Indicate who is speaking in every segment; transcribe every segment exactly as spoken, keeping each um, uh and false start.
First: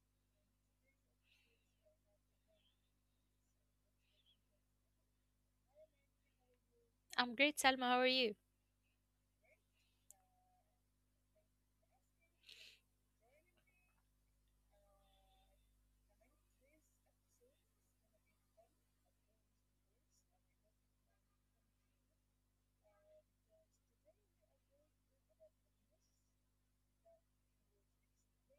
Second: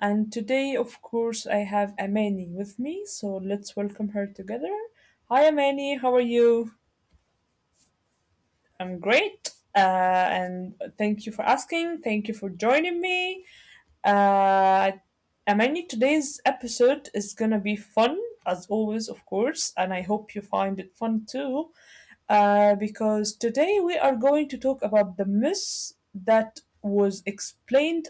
Speaker 1: and today, of course, I have Amani with me. So let's welcome her together. Hi, Amani. How are you?
Speaker 2: I'm great, Salma. How are you?
Speaker 1: I'm great, uh, and thank you for asking. Thank you for joining me. Uh, Amani, today's episode is gonna be fun, as always, of course, and I hope you find it fun too. Uh, because today we are going to talk about the myths that was explained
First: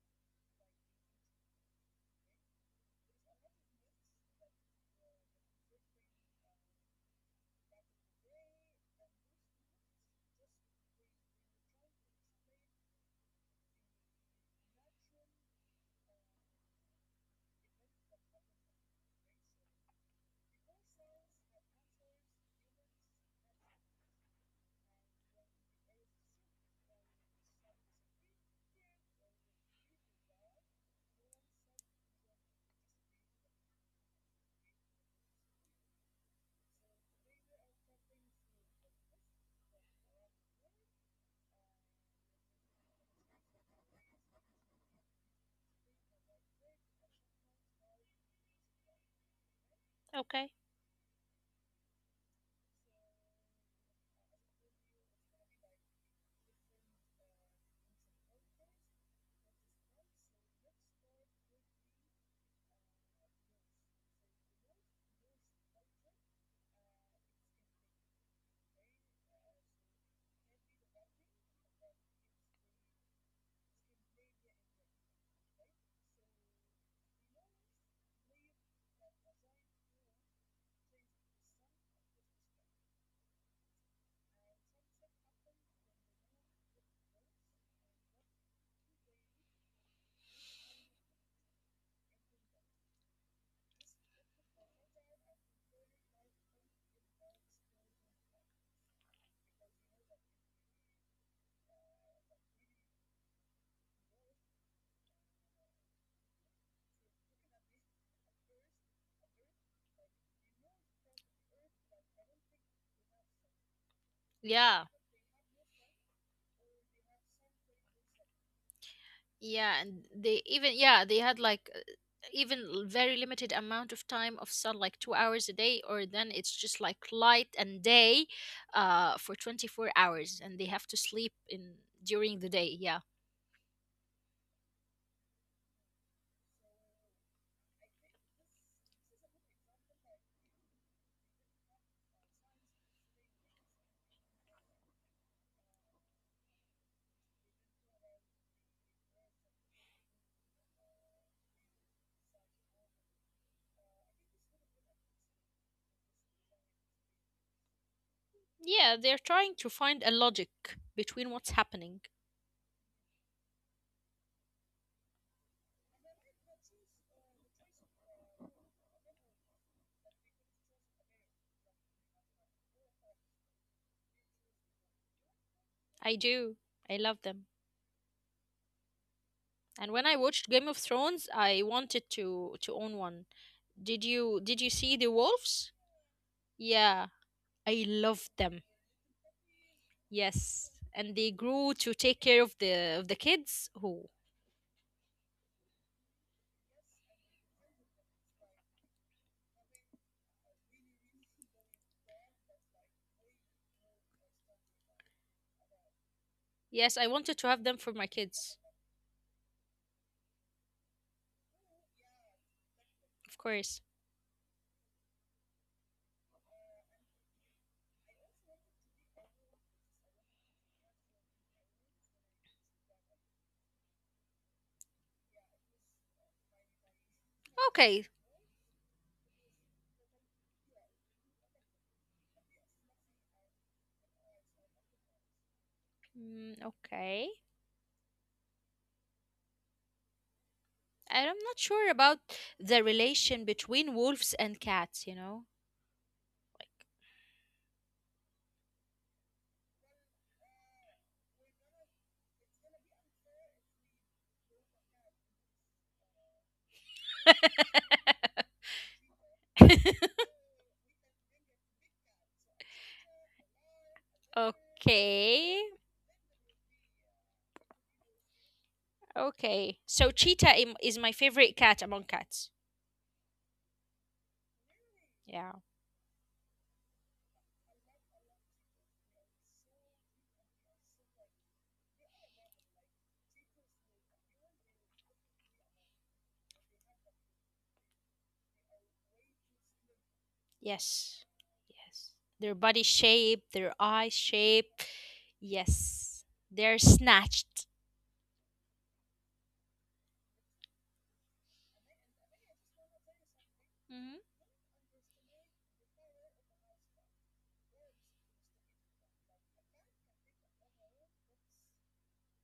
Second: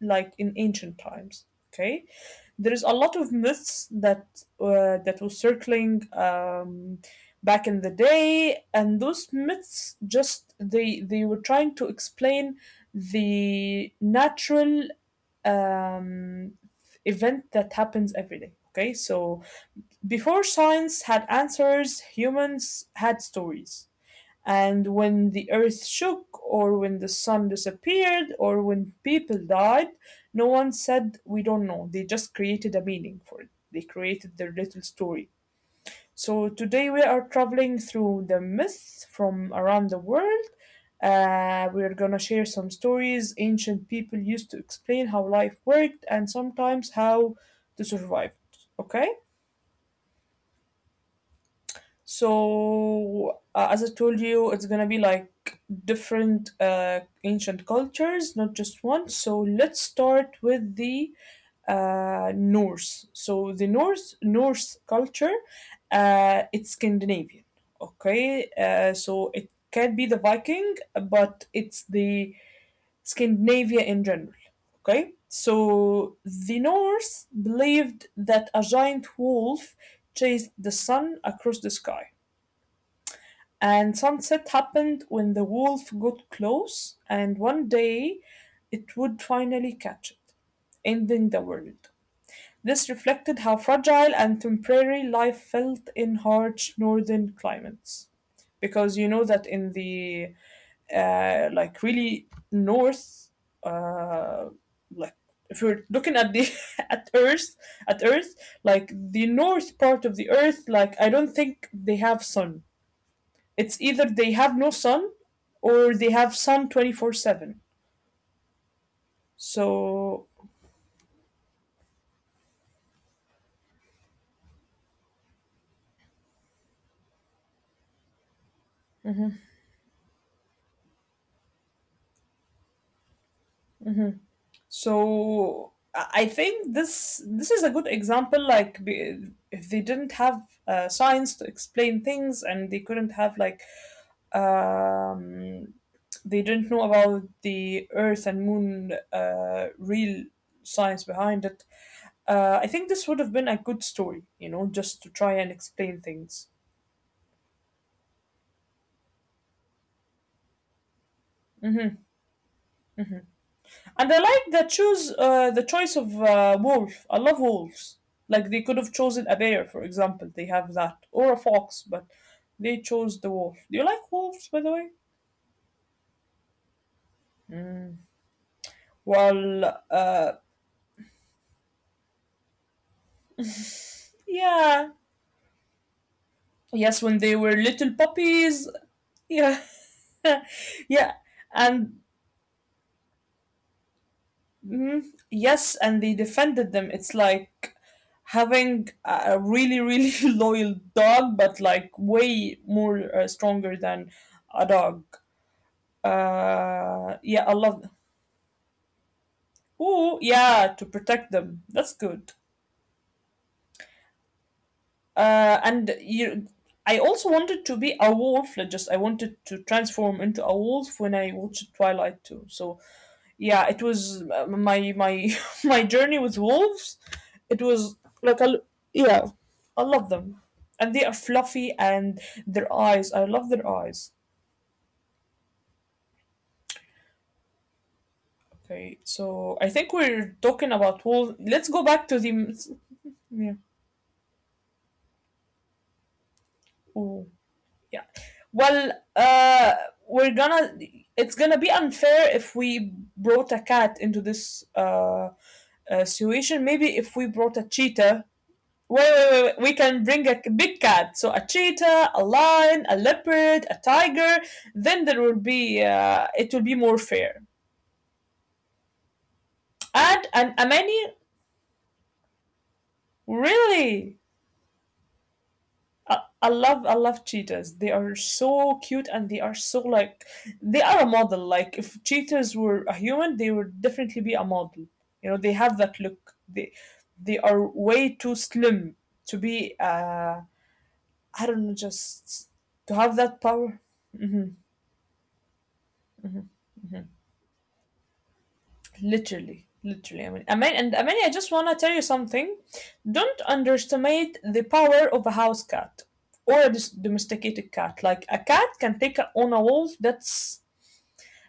Speaker 1: like in ancient times. Okay, there is a lot of myths that uh, that was circling um, back in the day, and those myths just they they were trying to explain the natural um, event that happens every day. Okay, so before science had answers, humans had stories. And when the earth shook, or when the sun disappeared, or when people died, no one said, "We don't know." They just created a meaning for it. They created their little story. So today we are traveling through the myths from around the world. Uh, we're gonna share some stories ancient people used to explain how life worked and sometimes how to survive. Okay?
Speaker 2: Okay.
Speaker 1: So, uh, as I told you, it's gonna be like different uh, ancient cultures, not just one. So, let's start with the uh, Norse. So, the Norse Norse culture, uh, it's Scandinavian. Okay, uh, so it can be the Viking, but it's the Scandinavia in general. Okay, so the Norse believed that a giant wolf chased the sun across the sky. And sunset happened when the wolf got close, and one day it would finally catch it, ending the world. This reflected how fragile and temporary life felt in harsh northern climates. Because you know that in the uh, like really north, uh, like if you're looking at the at Earth, at Earth, like the north part of the Earth, like I don't think they have sun. It's either
Speaker 2: Yeah,
Speaker 1: they have no sun or they have sun twenty four seven.
Speaker 2: yeah, and they even,
Speaker 1: So
Speaker 2: yeah, they had like uh, even l- very limited amount of time of sun, like two hours a day, or then it's just like light and day, uh, for twenty-four hours, and they have to sleep in during the day. Yeah.
Speaker 1: so I- think this this is a good example. Like if they didn't have uh, science to explain things and they couldn't have like um they didn't know about the earth and moon, uh, real science behind it, uh, I think this would have been a good story, you know, just to try and explain things.
Speaker 2: Yeah, they're trying to find a logic between what's happening.
Speaker 1: And I like the choose uh, the choice of uh, wolf. I love wolves. Like they could have chosen a bear, for example. They have that or a fox, but they chose the wolf. Do you like wolves,
Speaker 2: I
Speaker 1: by the way?
Speaker 2: do. I love them. And when I watched Game of
Speaker 1: Well,
Speaker 2: Thrones, I
Speaker 1: uh,
Speaker 2: wanted to to own one. Did you did you see the wolves?
Speaker 1: yeah,
Speaker 2: Yeah, I
Speaker 1: yes.
Speaker 2: love
Speaker 1: When they
Speaker 2: them.
Speaker 1: were little puppies, yeah,
Speaker 2: Yes, and they grew to
Speaker 1: yeah,
Speaker 2: take care of
Speaker 1: and
Speaker 2: the of the kids who.
Speaker 1: mm, yes, and they defended them. It's like having a a really really loyal dog, but like way more uh, stronger than a dog.
Speaker 2: Yes, I wanted to have them
Speaker 1: Uh,
Speaker 2: for my
Speaker 1: yeah, I love.
Speaker 2: kids,
Speaker 1: Ooh, yeah, to protect them. That's good.
Speaker 2: of course.
Speaker 1: Uh, and you, I also wanted to be a wolf. Like just I wanted to transform into a wolf when I watched Twilight too. So yeah, it was uh, my my my journey with wolves.
Speaker 2: Okay.
Speaker 1: It was like I, l- yeah, I love them, and they are fluffy and their eyes. I love their eyes.
Speaker 2: Mm, okay.
Speaker 1: Okay, so I think we're
Speaker 2: And I'm not
Speaker 1: talking
Speaker 2: sure
Speaker 1: about
Speaker 2: about
Speaker 1: wolves. Let's go
Speaker 2: the
Speaker 1: back to the
Speaker 2: relation between wolves
Speaker 1: yeah.
Speaker 2: and cats, you know.
Speaker 1: Yeah. Well, uh, we're gonna. It's gonna be unfair if we brought a cat into this uh, uh situation. Maybe if we brought a cheetah. Wait, wait, wait, we can bring a big cat. So a cheetah, a lion, a leopard, a tiger.
Speaker 2: Okay.
Speaker 1: Then there will be. Uh, it will be more fair.
Speaker 2: Okay. So cheetah im- is my
Speaker 1: And and
Speaker 2: favorite cat among
Speaker 1: Amani,
Speaker 2: cats.
Speaker 1: really,
Speaker 2: Yeah.
Speaker 1: I, I love I love cheetahs. They are so cute and they are so like they are a model. Like if cheetahs were a human, they would definitely be a model. You know, they have that look. They they are way too slim to be
Speaker 2: Yes.
Speaker 1: uh
Speaker 2: Yes.
Speaker 1: I
Speaker 2: Their
Speaker 1: don't know,
Speaker 2: body shape,
Speaker 1: just
Speaker 2: their
Speaker 1: to
Speaker 2: eye
Speaker 1: have that
Speaker 2: shape.
Speaker 1: power. Hmm.
Speaker 2: Yes. They're snatched.
Speaker 1: Literally. Literally, I mean, I mean, and I mean, I just want to tell you something. Don't
Speaker 2: Hmm.
Speaker 1: underestimate the power of a house cat or a dis- domesticated cat. Like a cat can take a, on a wolf. That's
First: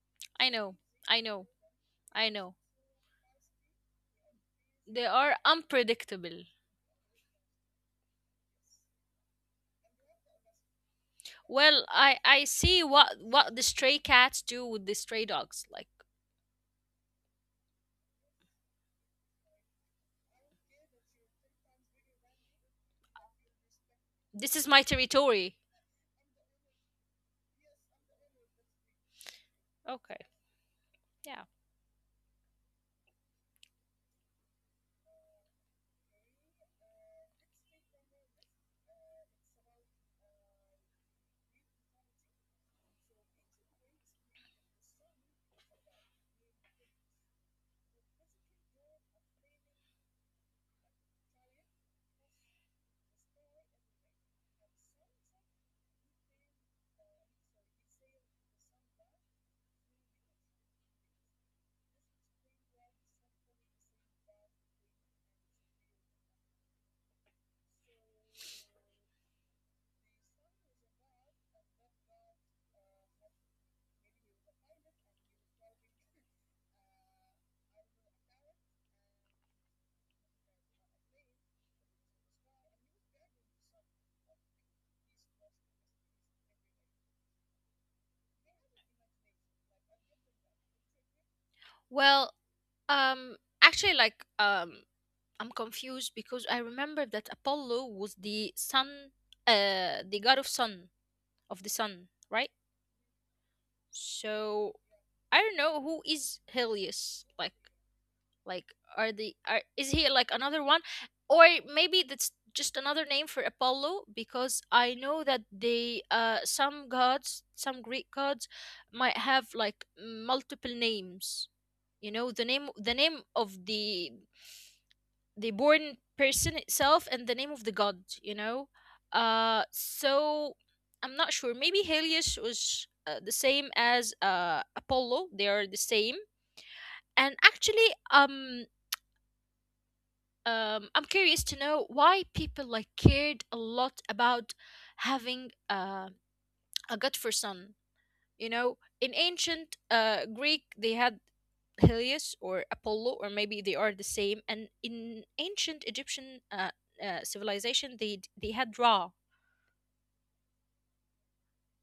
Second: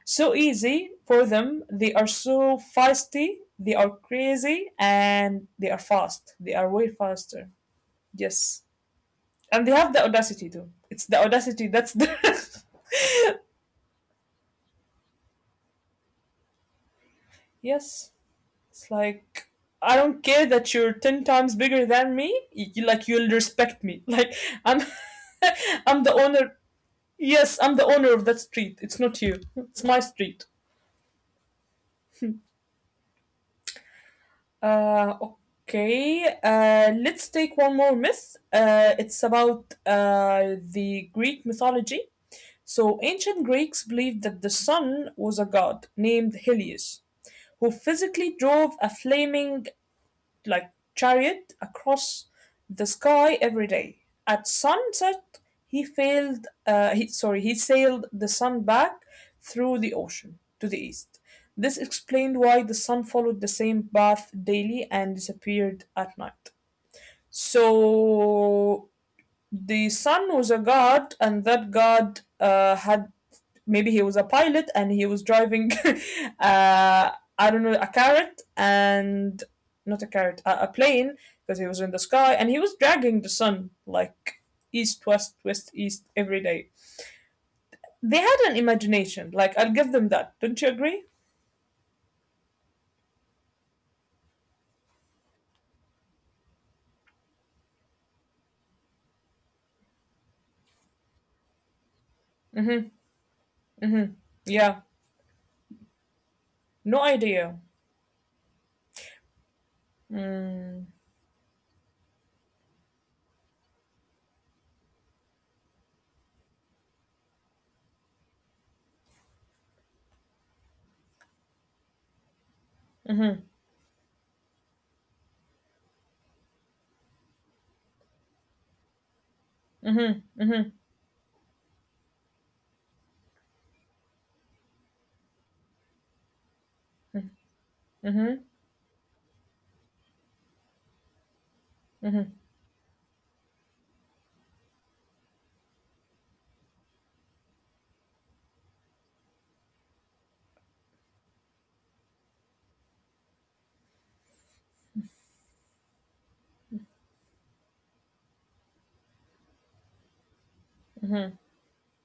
Speaker 1: so
Speaker 2: I know.
Speaker 1: easy
Speaker 2: I
Speaker 1: for
Speaker 2: know.
Speaker 1: them. They are
Speaker 2: I know.
Speaker 1: so feisty, they are crazy,
Speaker 2: They are
Speaker 1: and they are fast.
Speaker 2: unpredictable.
Speaker 1: They are way faster. Yes. And they have the audacity too. It's the audacity
Speaker 2: Well,
Speaker 1: that's the.
Speaker 2: I I see what what the stray cats do with the stray dogs. Like
Speaker 1: Yes. It's like, I don't care that you're ten times bigger than me. You, like, you'll respect me. Like,
Speaker 2: this is
Speaker 1: I'm.
Speaker 2: my territory.
Speaker 1: I'm the owner. Yes, I'm the owner of that street. It's not you. It's my
Speaker 2: Okay.
Speaker 1: street.
Speaker 2: Yeah.
Speaker 1: Uh, okay, uh, let's take one more myth. Uh, it's about uh, the Greek mythology. So, ancient Greeks believed that the sun was a god named Helios who physically drove a flaming like chariot across the sky every day. At sunset, he failed. Uh, he, sorry, he sailed the sun back through the ocean to the east. This explained why the sun followed the same path daily and disappeared at night. So the son was a guard and that guard uh, had maybe he was a pilot and he was driving uh, I don't know, a carrot and not a carrot a, a plane, because he was in the sky and he was dragging the sun like east west west east every day. They had an imagination, like I'll give them that. Don't you agree?
Speaker 2: Well, um actually, like, um I'm confused because I remember that Apollo was the sun, uh the god of sun, of the sun, right? So
Speaker 1: Yeah.
Speaker 2: I don't know who is
Speaker 1: No
Speaker 2: Helios. Like
Speaker 1: idea.
Speaker 2: Like, are the are is he like another
Speaker 1: Mm-hmm,
Speaker 2: one, or maybe that's just another name for Apollo? Because I know that they uh some gods, some Greek gods, might have like multiple names. You know, the name the name
Speaker 1: mm-hmm,
Speaker 2: of the the born person itself, and the name of the god. You know, uh,
Speaker 1: mm-hmm, mm-hmm,
Speaker 2: so I'm not sure. Maybe Helios was uh, the same as uh Apollo. They are the same. And actually,
Speaker 1: mm-hmm.
Speaker 2: um, um, I'm curious to know why people like cared a lot about having uh, a god for sun. You know, in ancient uh, Greek, they had Helios or Apollo, or maybe they are the same. And in ancient Egyptian uh, uh, civilization, they d- they had Ra.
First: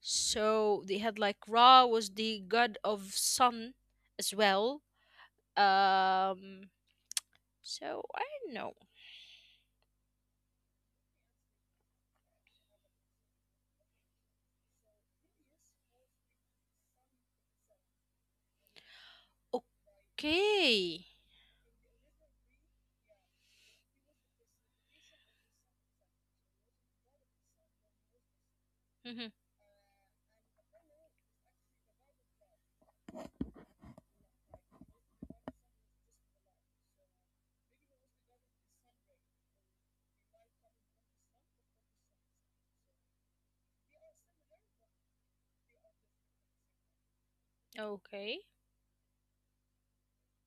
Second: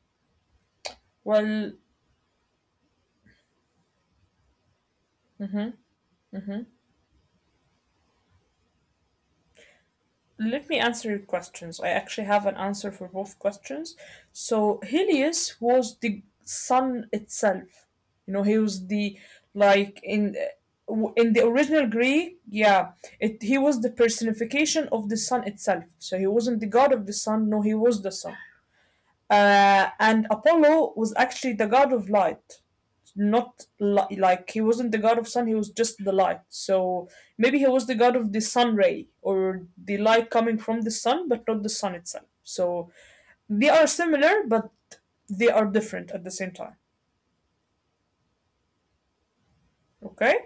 Speaker 2: So they had like
Speaker 1: Well,
Speaker 2: Ra was the god of sun as well. Um, so I don't know.
Speaker 1: let me answer your questions. I actually have an answer for both questions. So Helios was the sun itself. You know, he was the like in
Speaker 2: Okay.
Speaker 1: in the original Greek, yeah, it he was the personification of the sun itself. So he wasn't the god of the sun. No, he was the sun.
Speaker 2: Hmm.
Speaker 1: Uh, and Apollo was actually the god of light, not li- like he wasn't the god of sun, he was just the light. So maybe he was the god of the sun ray or the light coming from the sun, but not the sun itself. So they are similar, but they are different at the same time.
Speaker 2: Okay.
Speaker 1: Okay,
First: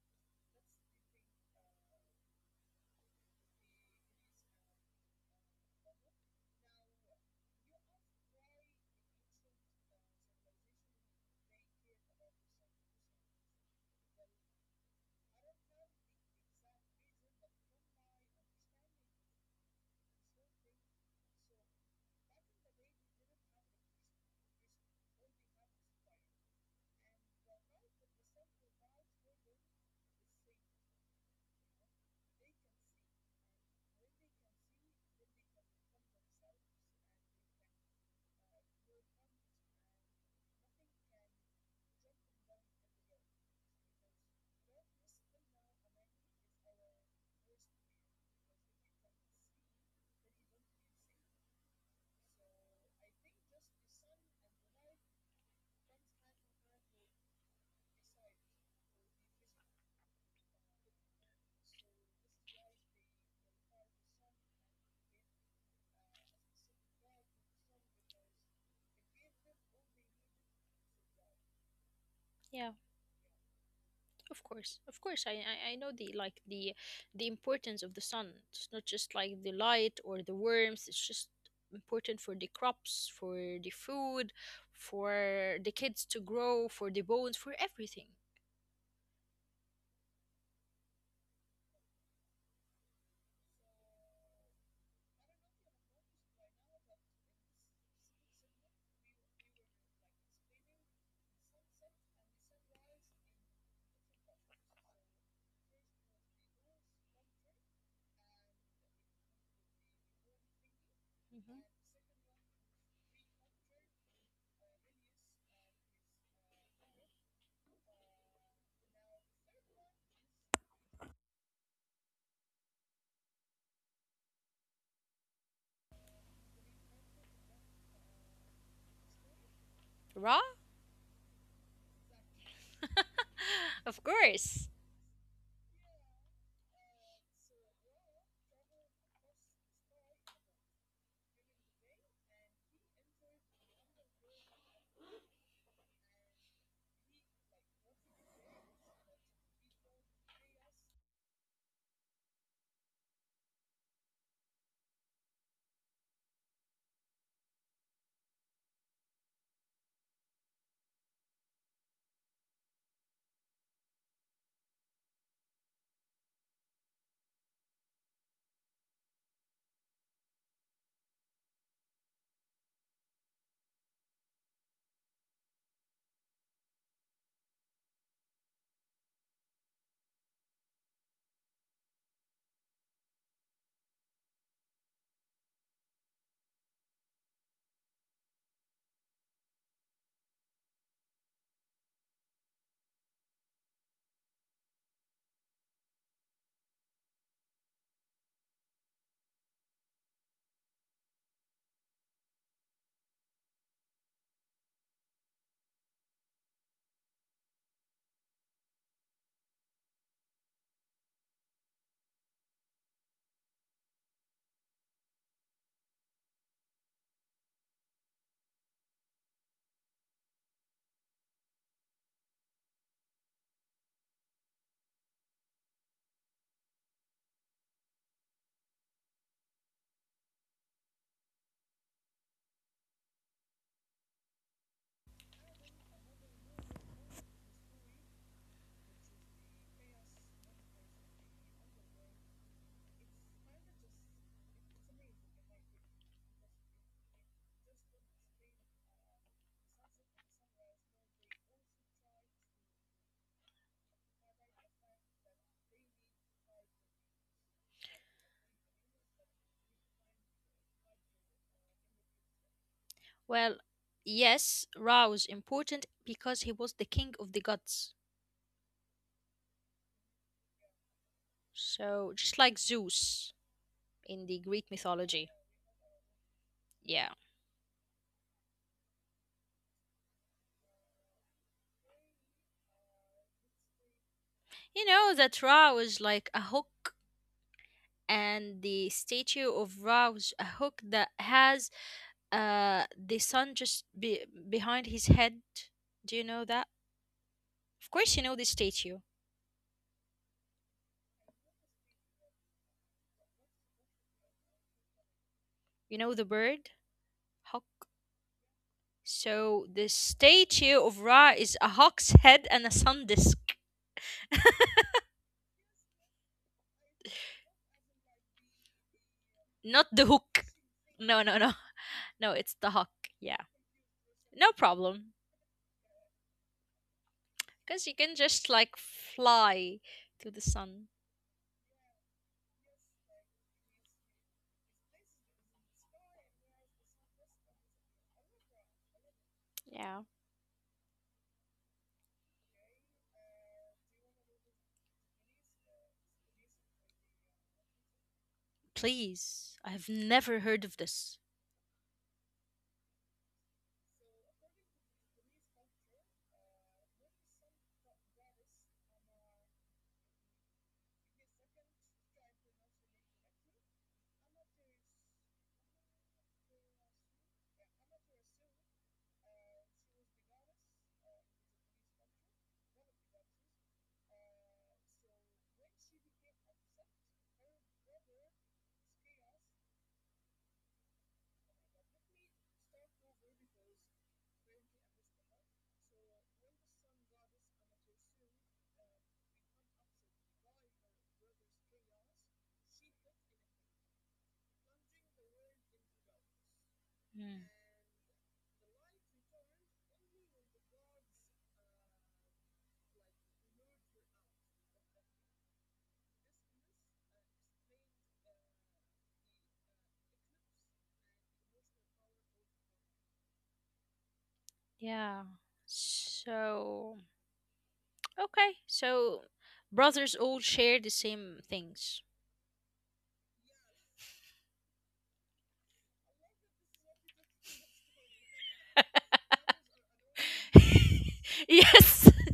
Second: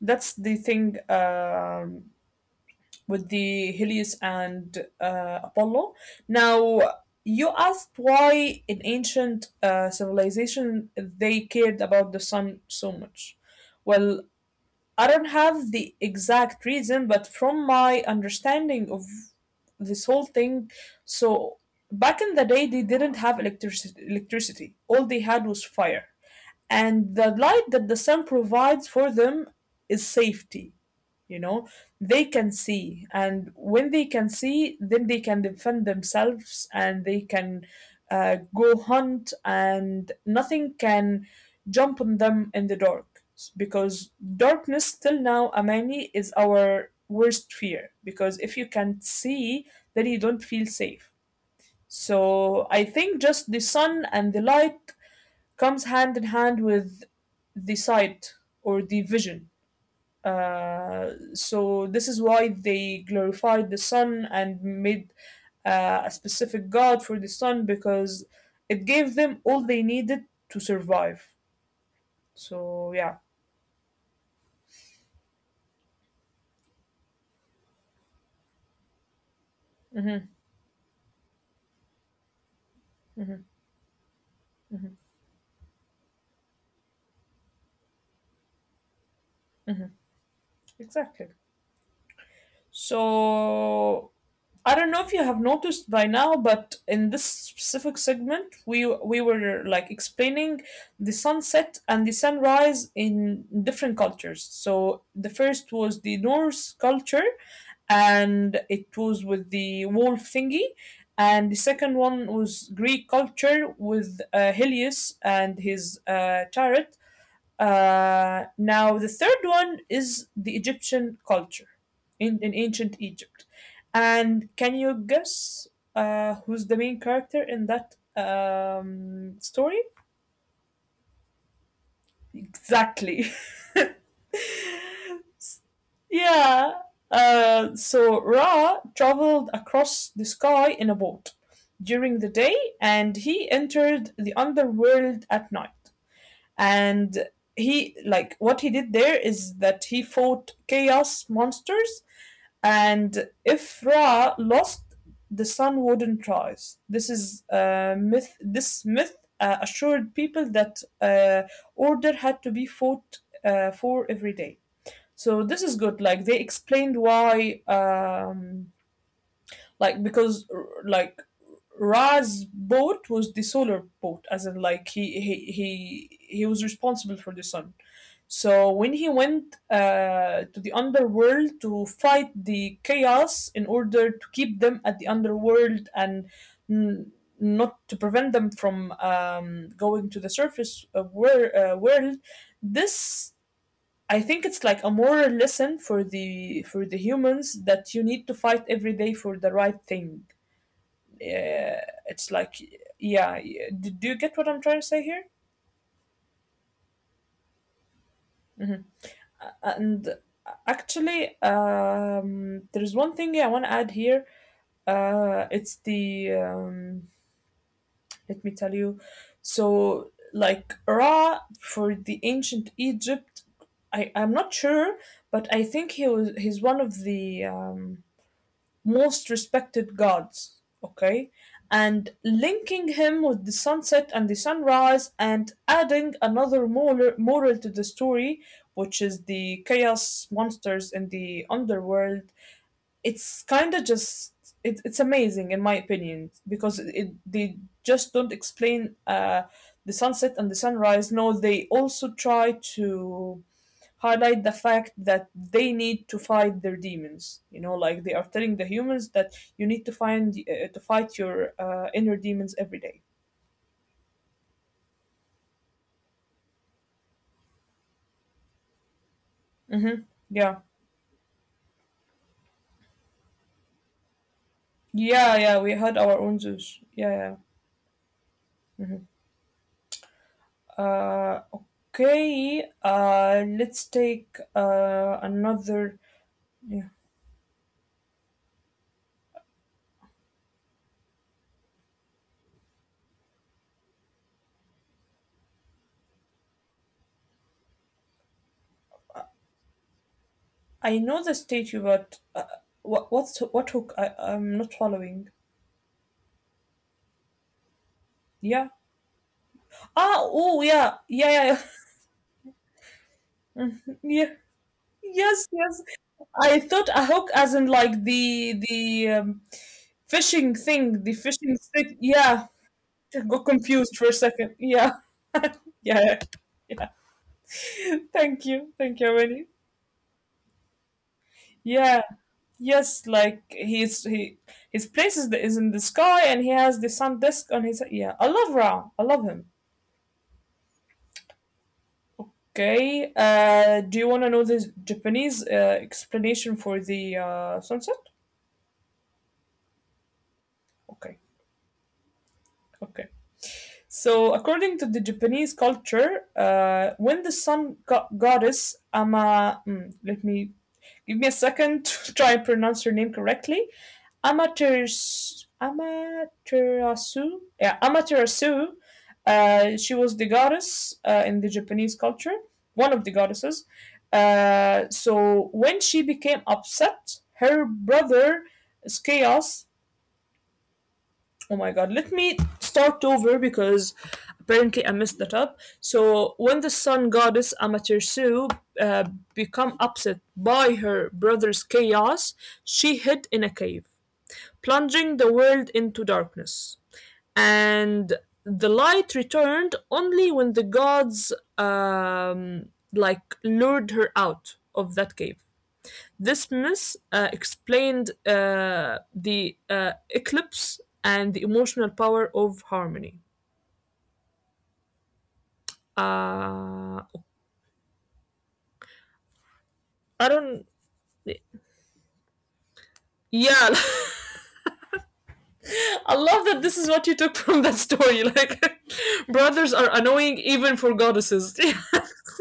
Speaker 1: that's the thing um, with the Helios and uh, Apollo. Now, you asked why in ancient uh, civilization they cared about the sun so much. Well, I don't have the exact reason, but from my understanding of this whole thing, so back in the day they didn't have electricity. Electricity, all they had was fire, and the light that the sun provides for them is safety. You know, they can see, and when they can see then they can defend themselves and they can uh, go hunt and nothing can jump on them in the dark. Because darkness till now, Amani, is our worst fear, because if you can't see then you don't feel safe. So I think just the sun and the light comes hand in hand with the sight or the vision. Uh, so this is why they glorified the sun and made uh, a specific god for the sun, because it gave them all they needed to survive.
Speaker 2: Yeah.
Speaker 1: So yeah.
Speaker 2: Of course, of course, I, I I know the like the the importance of the sun. It's not just like the light
Speaker 1: Hmm.
Speaker 2: or the worms. It's just important for the crops, for
Speaker 1: Hmm.
Speaker 2: the food,
Speaker 1: Hmm.
Speaker 2: for the kids to grow, for the bones, for everything.
Speaker 1: Hmm. Exactly. So I don't know if you have noticed by now, but in this specific segment, we we were like explaining the sunset and the sunrise in different cultures. So the first was the Norse culture, and it was with the wolf thingy, and the
Speaker 2: Hmm.
Speaker 1: second one was Greek culture with uh, Helios and his uh, chariot. Uh, now, the third one is the Egyptian culture in, in ancient Egypt. And can you guess uh, who's the main character in that um, story?
Speaker 2: Raw,
Speaker 1: Exactly.
Speaker 2: of course.
Speaker 1: Yeah. Uh, so Ra traveled across the sky in a boat during the day, and he entered the underworld at night. And he, like, what he did there is that he fought chaos monsters. And if Ra lost, the sun wouldn't rise. This is a myth. This myth uh, assured people that uh, order had to be fought uh, for every day. So this is good. Like they explained why, um, like because like Ra's boat was the solar boat, as in like he he he he was responsible for the sun. So when he went uh, to the underworld to fight the chaos in order to keep them at the underworld and n- not to prevent them from um, going to the surface of wor- uh, world, this I think it's like a moral lesson for the for the humans that you need to fight every day for the right thing. Uh, it's like Yeah, yeah. Do, do you get what I'm trying to say here? Mhm. And actually, um, there's one thing I want to add here. Uh, it's the um, Let me tell you. So, like Ra for the ancient Egypt, I I'm not sure, but I think he was he's one of the um, most respected gods, okay? And linking him with the sunset and the sunrise, and adding another moral, moral to the story, which is the chaos monsters in the underworld. It's kind of just. It, it's amazing in my opinion because it, it- they just don't explain uh, the sunset and the sunrise, no, they also try to highlight the fact that they need to fight their demons. You know, like they are telling the humans that you need to find uh, to fight your uh, inner demons every day.
Speaker 2: Well, yes, Ra was important because he was the king of the gods.
Speaker 1: Mm-hmm. Yeah,
Speaker 2: So just like Zeus in the Greek
Speaker 1: yeah, yeah. We
Speaker 2: mythology.
Speaker 1: had our own Zeus. Yeah,
Speaker 2: Yeah.
Speaker 1: yeah. Uh, okay. Uh, let's take
Speaker 2: You know
Speaker 1: uh
Speaker 2: that Ra
Speaker 1: another.
Speaker 2: was like a
Speaker 1: Yeah,
Speaker 2: hook, and the statue of Ra was a hook that has uh the sun just be- behind his head. Do you know that? Of course, you know the statue.
Speaker 1: I know the statue, but uh, what what's what hook? I I'm not following.
Speaker 2: You know the bird hawk.
Speaker 1: Yeah.
Speaker 2: So
Speaker 1: Ah.
Speaker 2: the
Speaker 1: Oh. Yeah.
Speaker 2: statue
Speaker 1: Yeah.
Speaker 2: of
Speaker 1: Yeah. Yeah.
Speaker 2: Ra is a hawk's head and a sun disk,
Speaker 1: Mm, yeah. Yes. Yes. I thought a hook as in like the the um,
Speaker 2: not the
Speaker 1: fishing
Speaker 2: hook.
Speaker 1: thing, the fishing
Speaker 2: No, no, no,
Speaker 1: stick. Yeah,
Speaker 2: no. It's the
Speaker 1: I
Speaker 2: hawk.
Speaker 1: got
Speaker 2: Yeah,
Speaker 1: confused for a second.
Speaker 2: no
Speaker 1: Yeah,
Speaker 2: problem,
Speaker 1: yeah, yeah.
Speaker 2: because you
Speaker 1: Thank
Speaker 2: can
Speaker 1: you,
Speaker 2: just
Speaker 1: thank
Speaker 2: like
Speaker 1: you, Winnie.
Speaker 2: fly to the sun.
Speaker 1: Yeah, yes, like he's he his place is, is in the sky and he has the sun disk on his, yeah. I love Ra. I love him.
Speaker 2: Yeah.
Speaker 1: Okay. Uh, do you want to know the Japanese uh, explanation for the uh, sunset?
Speaker 2: Please, I have never heard of
Speaker 1: Okay.
Speaker 2: this.
Speaker 1: Okay. So, according to the Japanese culture, uh, when the sun go- goddess Ama, mm, let me give me a second to try and pronounce her name correctly, Amaterasu, Amaterasu, yeah, Amaterasu. Uh, she was the goddess uh, in the Japanese culture, one of the goddesses. Uh, so when she became upset, her brother Skeos. Oh my god, let me start over because apparently I messed that up. So, when the sun goddess Amaterasu uh, become upset by her brother's chaos, she hid in a cave, plunging the world into darkness.
Speaker 2: Mm,
Speaker 1: And the light returned only when the gods um, like lured her out of that cave. This myth uh, explained uh, the uh, eclipse and the emotional power of harmony.
Speaker 2: yeah.
Speaker 1: Uh,
Speaker 2: So, okay. So,
Speaker 1: I
Speaker 2: brothers
Speaker 1: don't.
Speaker 2: all share the same things.
Speaker 1: Yeah, I love that this is what you took from that story. Like, brothers are annoying even for goddesses.
Speaker 2: Yes.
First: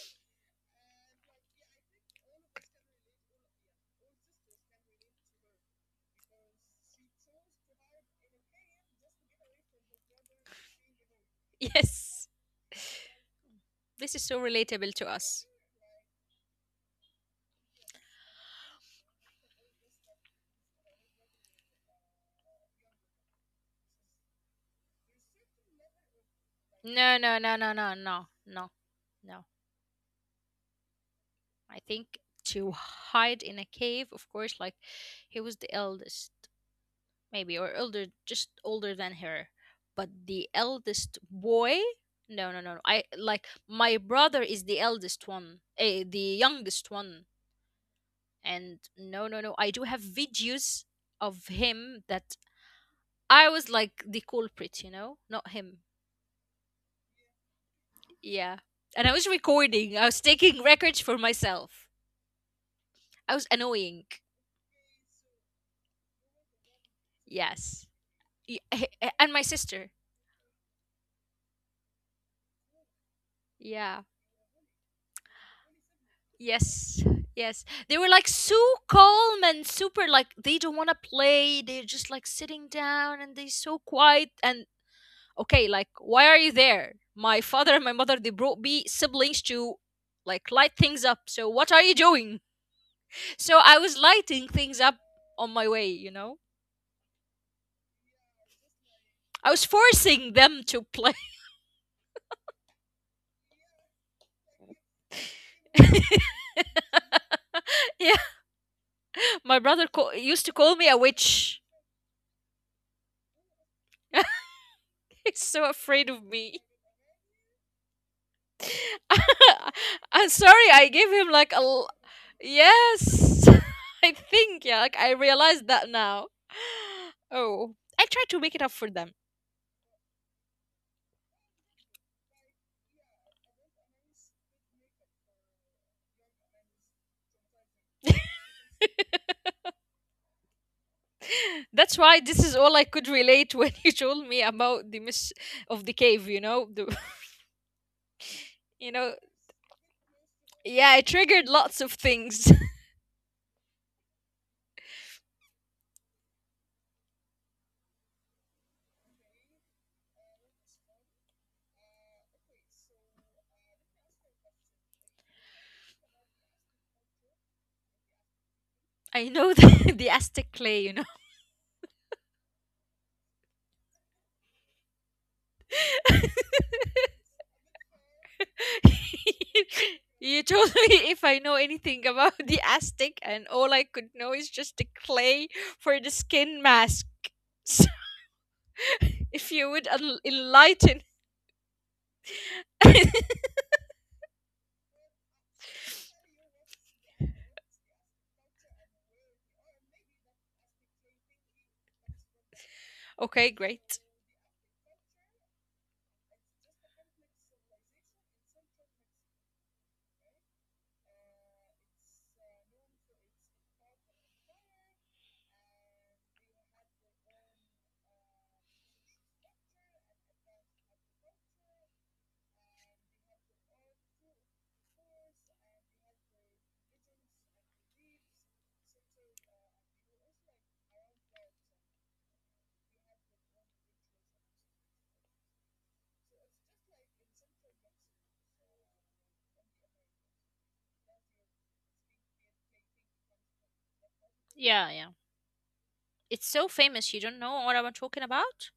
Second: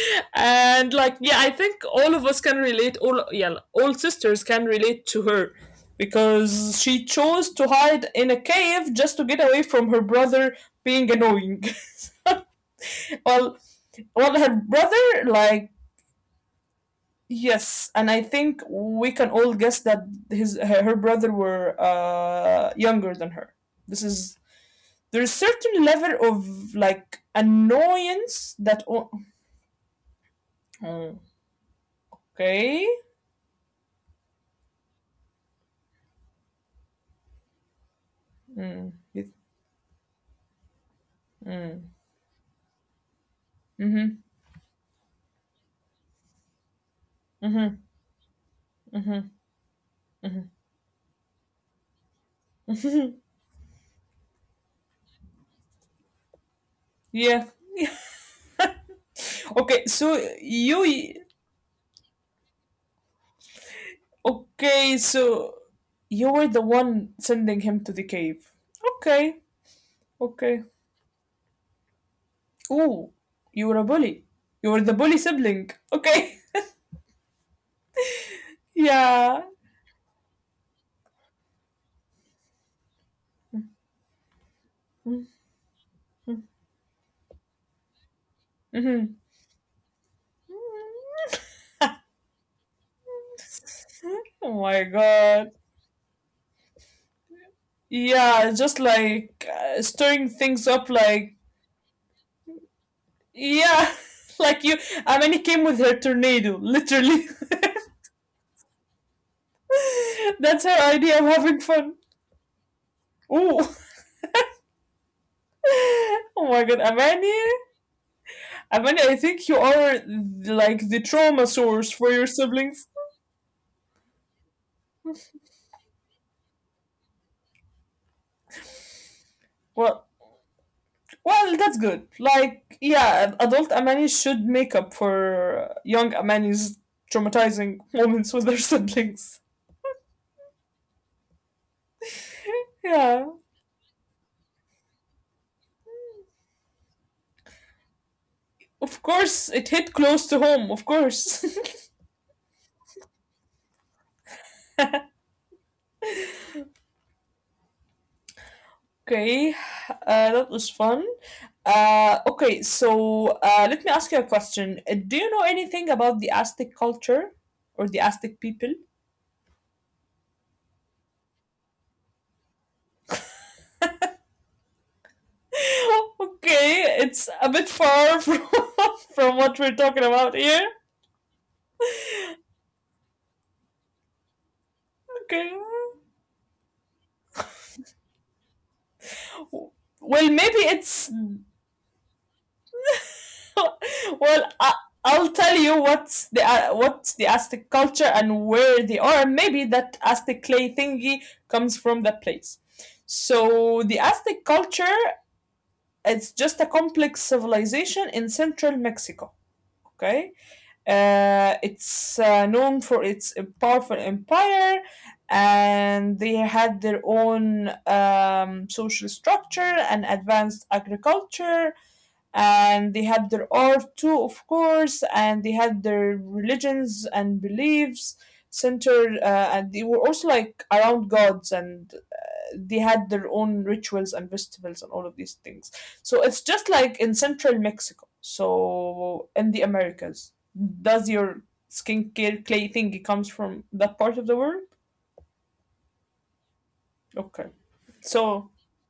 Speaker 1: And, like, yeah, I think all of us can relate, all, yeah, all sisters can relate to her because she chose to hide in a cave just to get away from her brother being annoying.
Speaker 2: Yes.
Speaker 1: So Well,
Speaker 2: This is so
Speaker 1: well, her
Speaker 2: relatable to
Speaker 1: brother,
Speaker 2: us.
Speaker 1: like, yes, and I think we can all guess that his her, her brother were uh, younger than her. This is there's certain level of like
Speaker 2: No, no, no, no, no,
Speaker 1: annoyance
Speaker 2: no,
Speaker 1: that o-
Speaker 2: no, no. I think
Speaker 1: okay.
Speaker 2: to hide in a cave, of course, like he was the eldest. Maybe, or older, just
Speaker 1: Mm.
Speaker 2: older than her, but the eldest boy. No, no, no, no. I, like,
Speaker 1: Mm-hmm.
Speaker 2: my brother is the eldest one, eh, the youngest one.
Speaker 1: Mm-hmm.
Speaker 2: And
Speaker 1: Mm-hmm.
Speaker 2: no, no, no, I do have videos of him that I was like the culprit, you know not him.
Speaker 1: Yeah. Yeah.
Speaker 2: Yeah. And I was
Speaker 1: Okay. So
Speaker 2: recording. I was taking
Speaker 1: you
Speaker 2: records for myself. I was annoying.
Speaker 1: Okay? So you were the one sending him to the
Speaker 2: Yes.
Speaker 1: cave.
Speaker 2: Y-
Speaker 1: Okay.
Speaker 2: and my sister.
Speaker 1: Okay. Oh, you
Speaker 2: Yeah.
Speaker 1: were a bully. You were the bully sibling. Okay.
Speaker 2: Yes, yes. They were like so calm
Speaker 1: Yeah.
Speaker 2: and super, like they don't want to play. They're just like sitting down, and they're so quiet, and okay, like why are you there? My father and my mother, they brought me
Speaker 1: Mhm.
Speaker 2: siblings to, like, light things up. So what are you doing? So I was
Speaker 1: Oh
Speaker 2: lighting
Speaker 1: my
Speaker 2: things up
Speaker 1: god.
Speaker 2: on my way, you know.
Speaker 1: Yeah, just like
Speaker 2: I
Speaker 1: uh,
Speaker 2: was
Speaker 1: stirring
Speaker 2: forcing
Speaker 1: things up,
Speaker 2: them to
Speaker 1: like,
Speaker 2: play.
Speaker 1: yeah, like you. I mean, he came with her tornado, literally.
Speaker 2: Yeah, my brother call-
Speaker 1: That's
Speaker 2: used
Speaker 1: her
Speaker 2: to call me
Speaker 1: idea
Speaker 2: a
Speaker 1: of having
Speaker 2: witch.
Speaker 1: fun. Oh,
Speaker 2: He's so afraid
Speaker 1: oh
Speaker 2: of
Speaker 1: my god,
Speaker 2: me.
Speaker 1: Amani? Amani, I think you are
Speaker 2: I'm
Speaker 1: like
Speaker 2: sorry,
Speaker 1: the
Speaker 2: I gave
Speaker 1: trauma
Speaker 2: him like a.
Speaker 1: source for
Speaker 2: l-
Speaker 1: your siblings.
Speaker 2: Yes, I think, yeah, like I realized that now. Oh, I tried to make it up for them.
Speaker 1: What? Well, that's good. Like, yeah, adult Amani should make up for young Amani's traumatizing moments with their siblings.
Speaker 2: That's why this is all I
Speaker 1: Yeah.
Speaker 2: could relate when you told me about the miss of the cave, you know? The,
Speaker 1: Of
Speaker 2: you know,
Speaker 1: course, it hit close to home, of
Speaker 2: yeah, it
Speaker 1: course.
Speaker 2: triggered lots of things.
Speaker 1: Okay, uh, that was fun. Uh, okay, so uh, let me ask you a question. Uh, Do you know anything about the Aztec culture or the Aztec people?
Speaker 2: I know the, the Aztec clay, you know?
Speaker 1: Okay, it's a bit far from, from what we're talking about
Speaker 2: You
Speaker 1: here.
Speaker 2: told me if I know anything about the Aztec, and all I could know is just the
Speaker 1: Okay.
Speaker 2: clay for the skin mask. So, if you would
Speaker 1: well
Speaker 2: en-
Speaker 1: maybe it's
Speaker 2: enlighten.
Speaker 1: well, I, I'll tell you what's the uh, what's the Aztec culture and where they are, maybe that Aztec clay thingy comes from that place.
Speaker 2: Okay,
Speaker 1: So
Speaker 2: great.
Speaker 1: the Aztec culture is just a complex civilization in central Mexico. Okay. Uh, it's uh, known for its powerful empire, and they had their own um, social structure and advanced agriculture, and they had their art too, of course, and they had their religions and beliefs centered, uh, and they were also like around gods, and they had their own rituals and festivals and all of these things. So it's just like in central Mexico, so in the Americas. Does your skincare clay thingy comes from that part of the world?
Speaker 2: Yeah, yeah. It's so famous. You
Speaker 1: Okay,
Speaker 2: don't know what I'm talking
Speaker 1: so
Speaker 2: about?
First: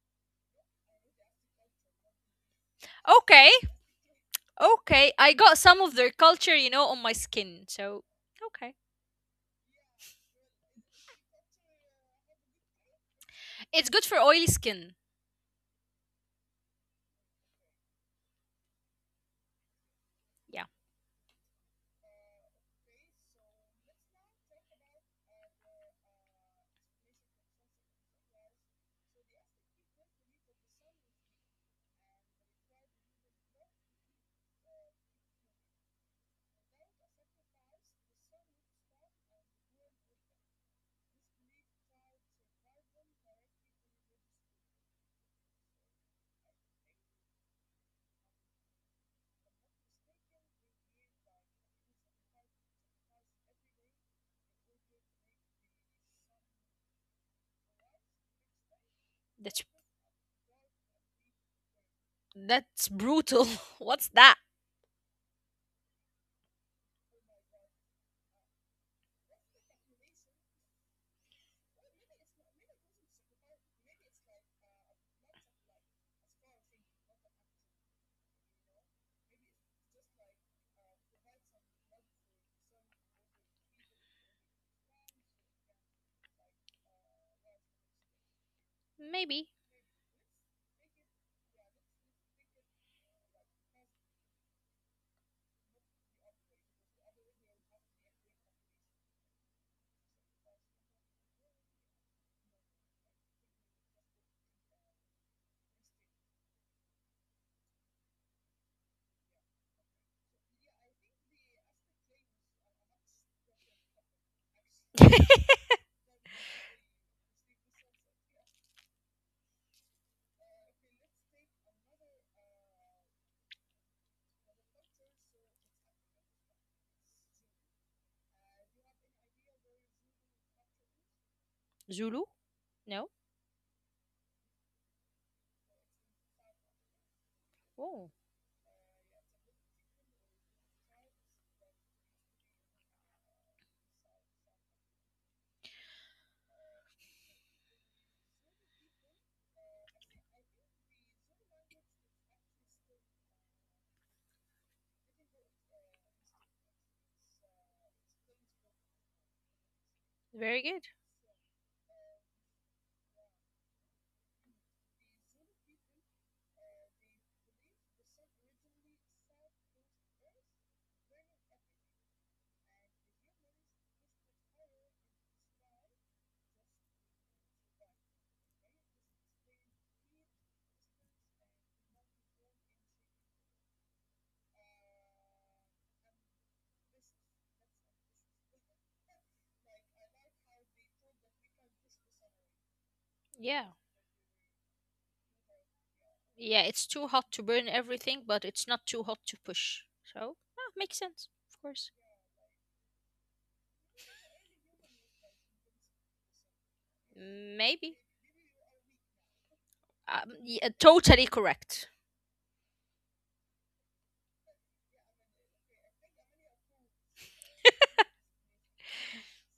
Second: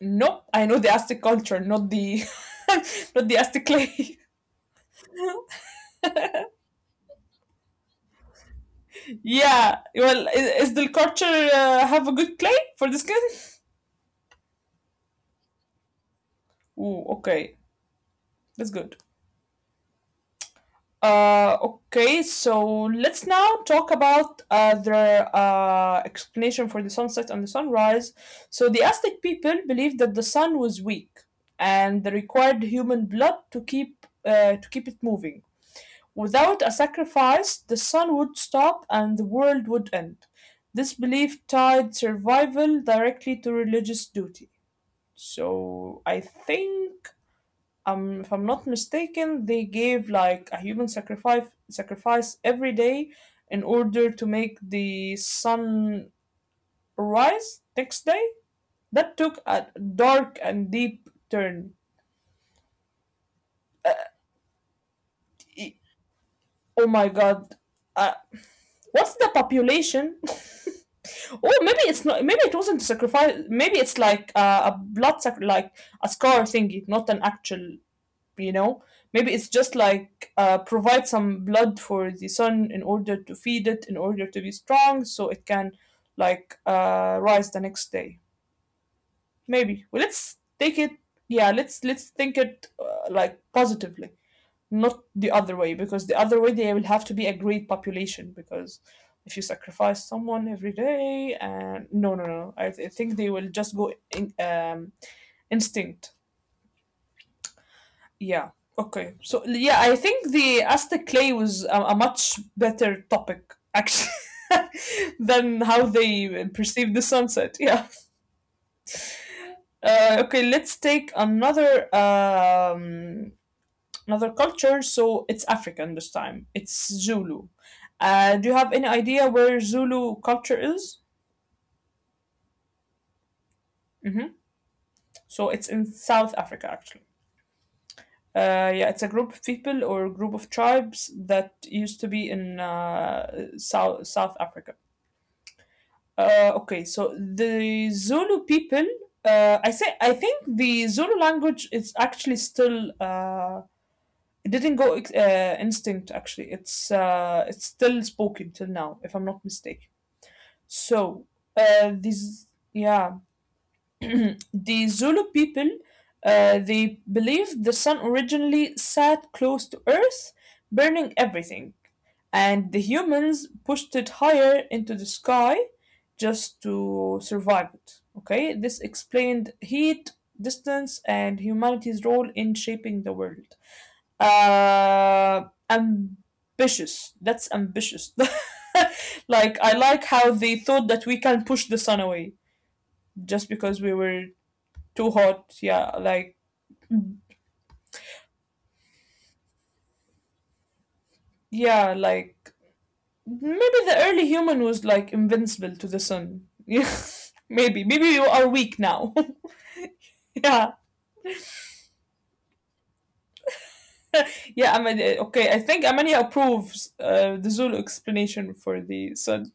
Speaker 1: no, I know the Aztec culture, not the not the
Speaker 2: Okay,
Speaker 1: Aztec clay.
Speaker 2: okay. I got some of their culture, you know, on my skin. So, okay.
Speaker 1: Yeah, well, is, is the culture uh, have a good clay for the skin?
Speaker 2: It's good for oily skin.
Speaker 1: Ooh, okay, that's good.
Speaker 2: Yeah,
Speaker 1: Uh, okay, so let's now talk about uh, their uh, explanation for the sunset and the sunrise. So the Aztec people believed that the sun was weak, and they required human blood to keep uh, to keep it moving. Without a sacrifice, the sun would stop and the world would end. This belief tied survival directly to religious duty. So I think, um, if I'm not mistaken, they gave like a human sacrifice sacrifice every day in order to make the sun rise next day. That
Speaker 2: that's
Speaker 1: took a dark and deep turn.
Speaker 2: that's brutal. What's
Speaker 1: Uh,
Speaker 2: that?
Speaker 1: e- oh my god. Uh, what's the population? Oh, maybe it's not. Maybe it wasn't a sacrifice. Maybe it's like uh, a blood sac- like a scar thingy, not an actual, you know, maybe it's just like uh, provide some blood for the sun in order to feed it in order to be strong so it can like uh, rise the next day.
Speaker 2: Maybe.
Speaker 1: maybe well, let's take it, yeah, let's let's think it uh, like positively, not the other way because the other way they will have to be a great population because if you sacrifice someone every day and no no no I, th- I think they will just go in, um, instinct. Yeah. Okay. So yeah, I think the Aztec clay was a, a much better topic actually, than how they perceive the sunset. Yeah. Uh, okay. Let's take another um, another culture. So it's African this time. It's Zulu. Uh, do you have any idea where Zulu culture is?
Speaker 2: Zulu? No?
Speaker 1: Mm-hmm. So it's in South Africa actually.
Speaker 2: Oh,
Speaker 1: Uh, yeah, it's a group of people or group of tribes that used to be in uh, South South Africa. Uh, okay, so the Zulu people, uh, I say, I think the Zulu language is actually still. Uh, it didn't go ex- uh, extinct. Actually, it's uh, it's still spoken till now, if I'm not mistaken.
Speaker 2: very good.
Speaker 1: So uh, these, yeah, the Zulu people, uh, they believed the sun originally sat close to Earth, burning everything, and the humans pushed it higher into the sky just to survive it. Okay, this explained heat, distance, and humanity's role in shaping the world. Uh, ambitious. That's ambitious. Like, I like how they thought that we can push the sun away just
Speaker 2: Yeah.
Speaker 1: because we were too hot. Yeah, like,
Speaker 2: Yeah, it's too hot to burn everything, but it's not too hot to push. So, ah, makes sense, of course.
Speaker 1: yeah, like maybe the early human was like invincible to the sun. Yeah, maybe.
Speaker 2: Maybe.
Speaker 1: Maybe you are weak now.
Speaker 2: Um, yeah,
Speaker 1: Yeah,
Speaker 2: totally correct.
Speaker 1: yeah. I mean, eh, okay. I think Amania approves uh, the Zulu explanation for the sun.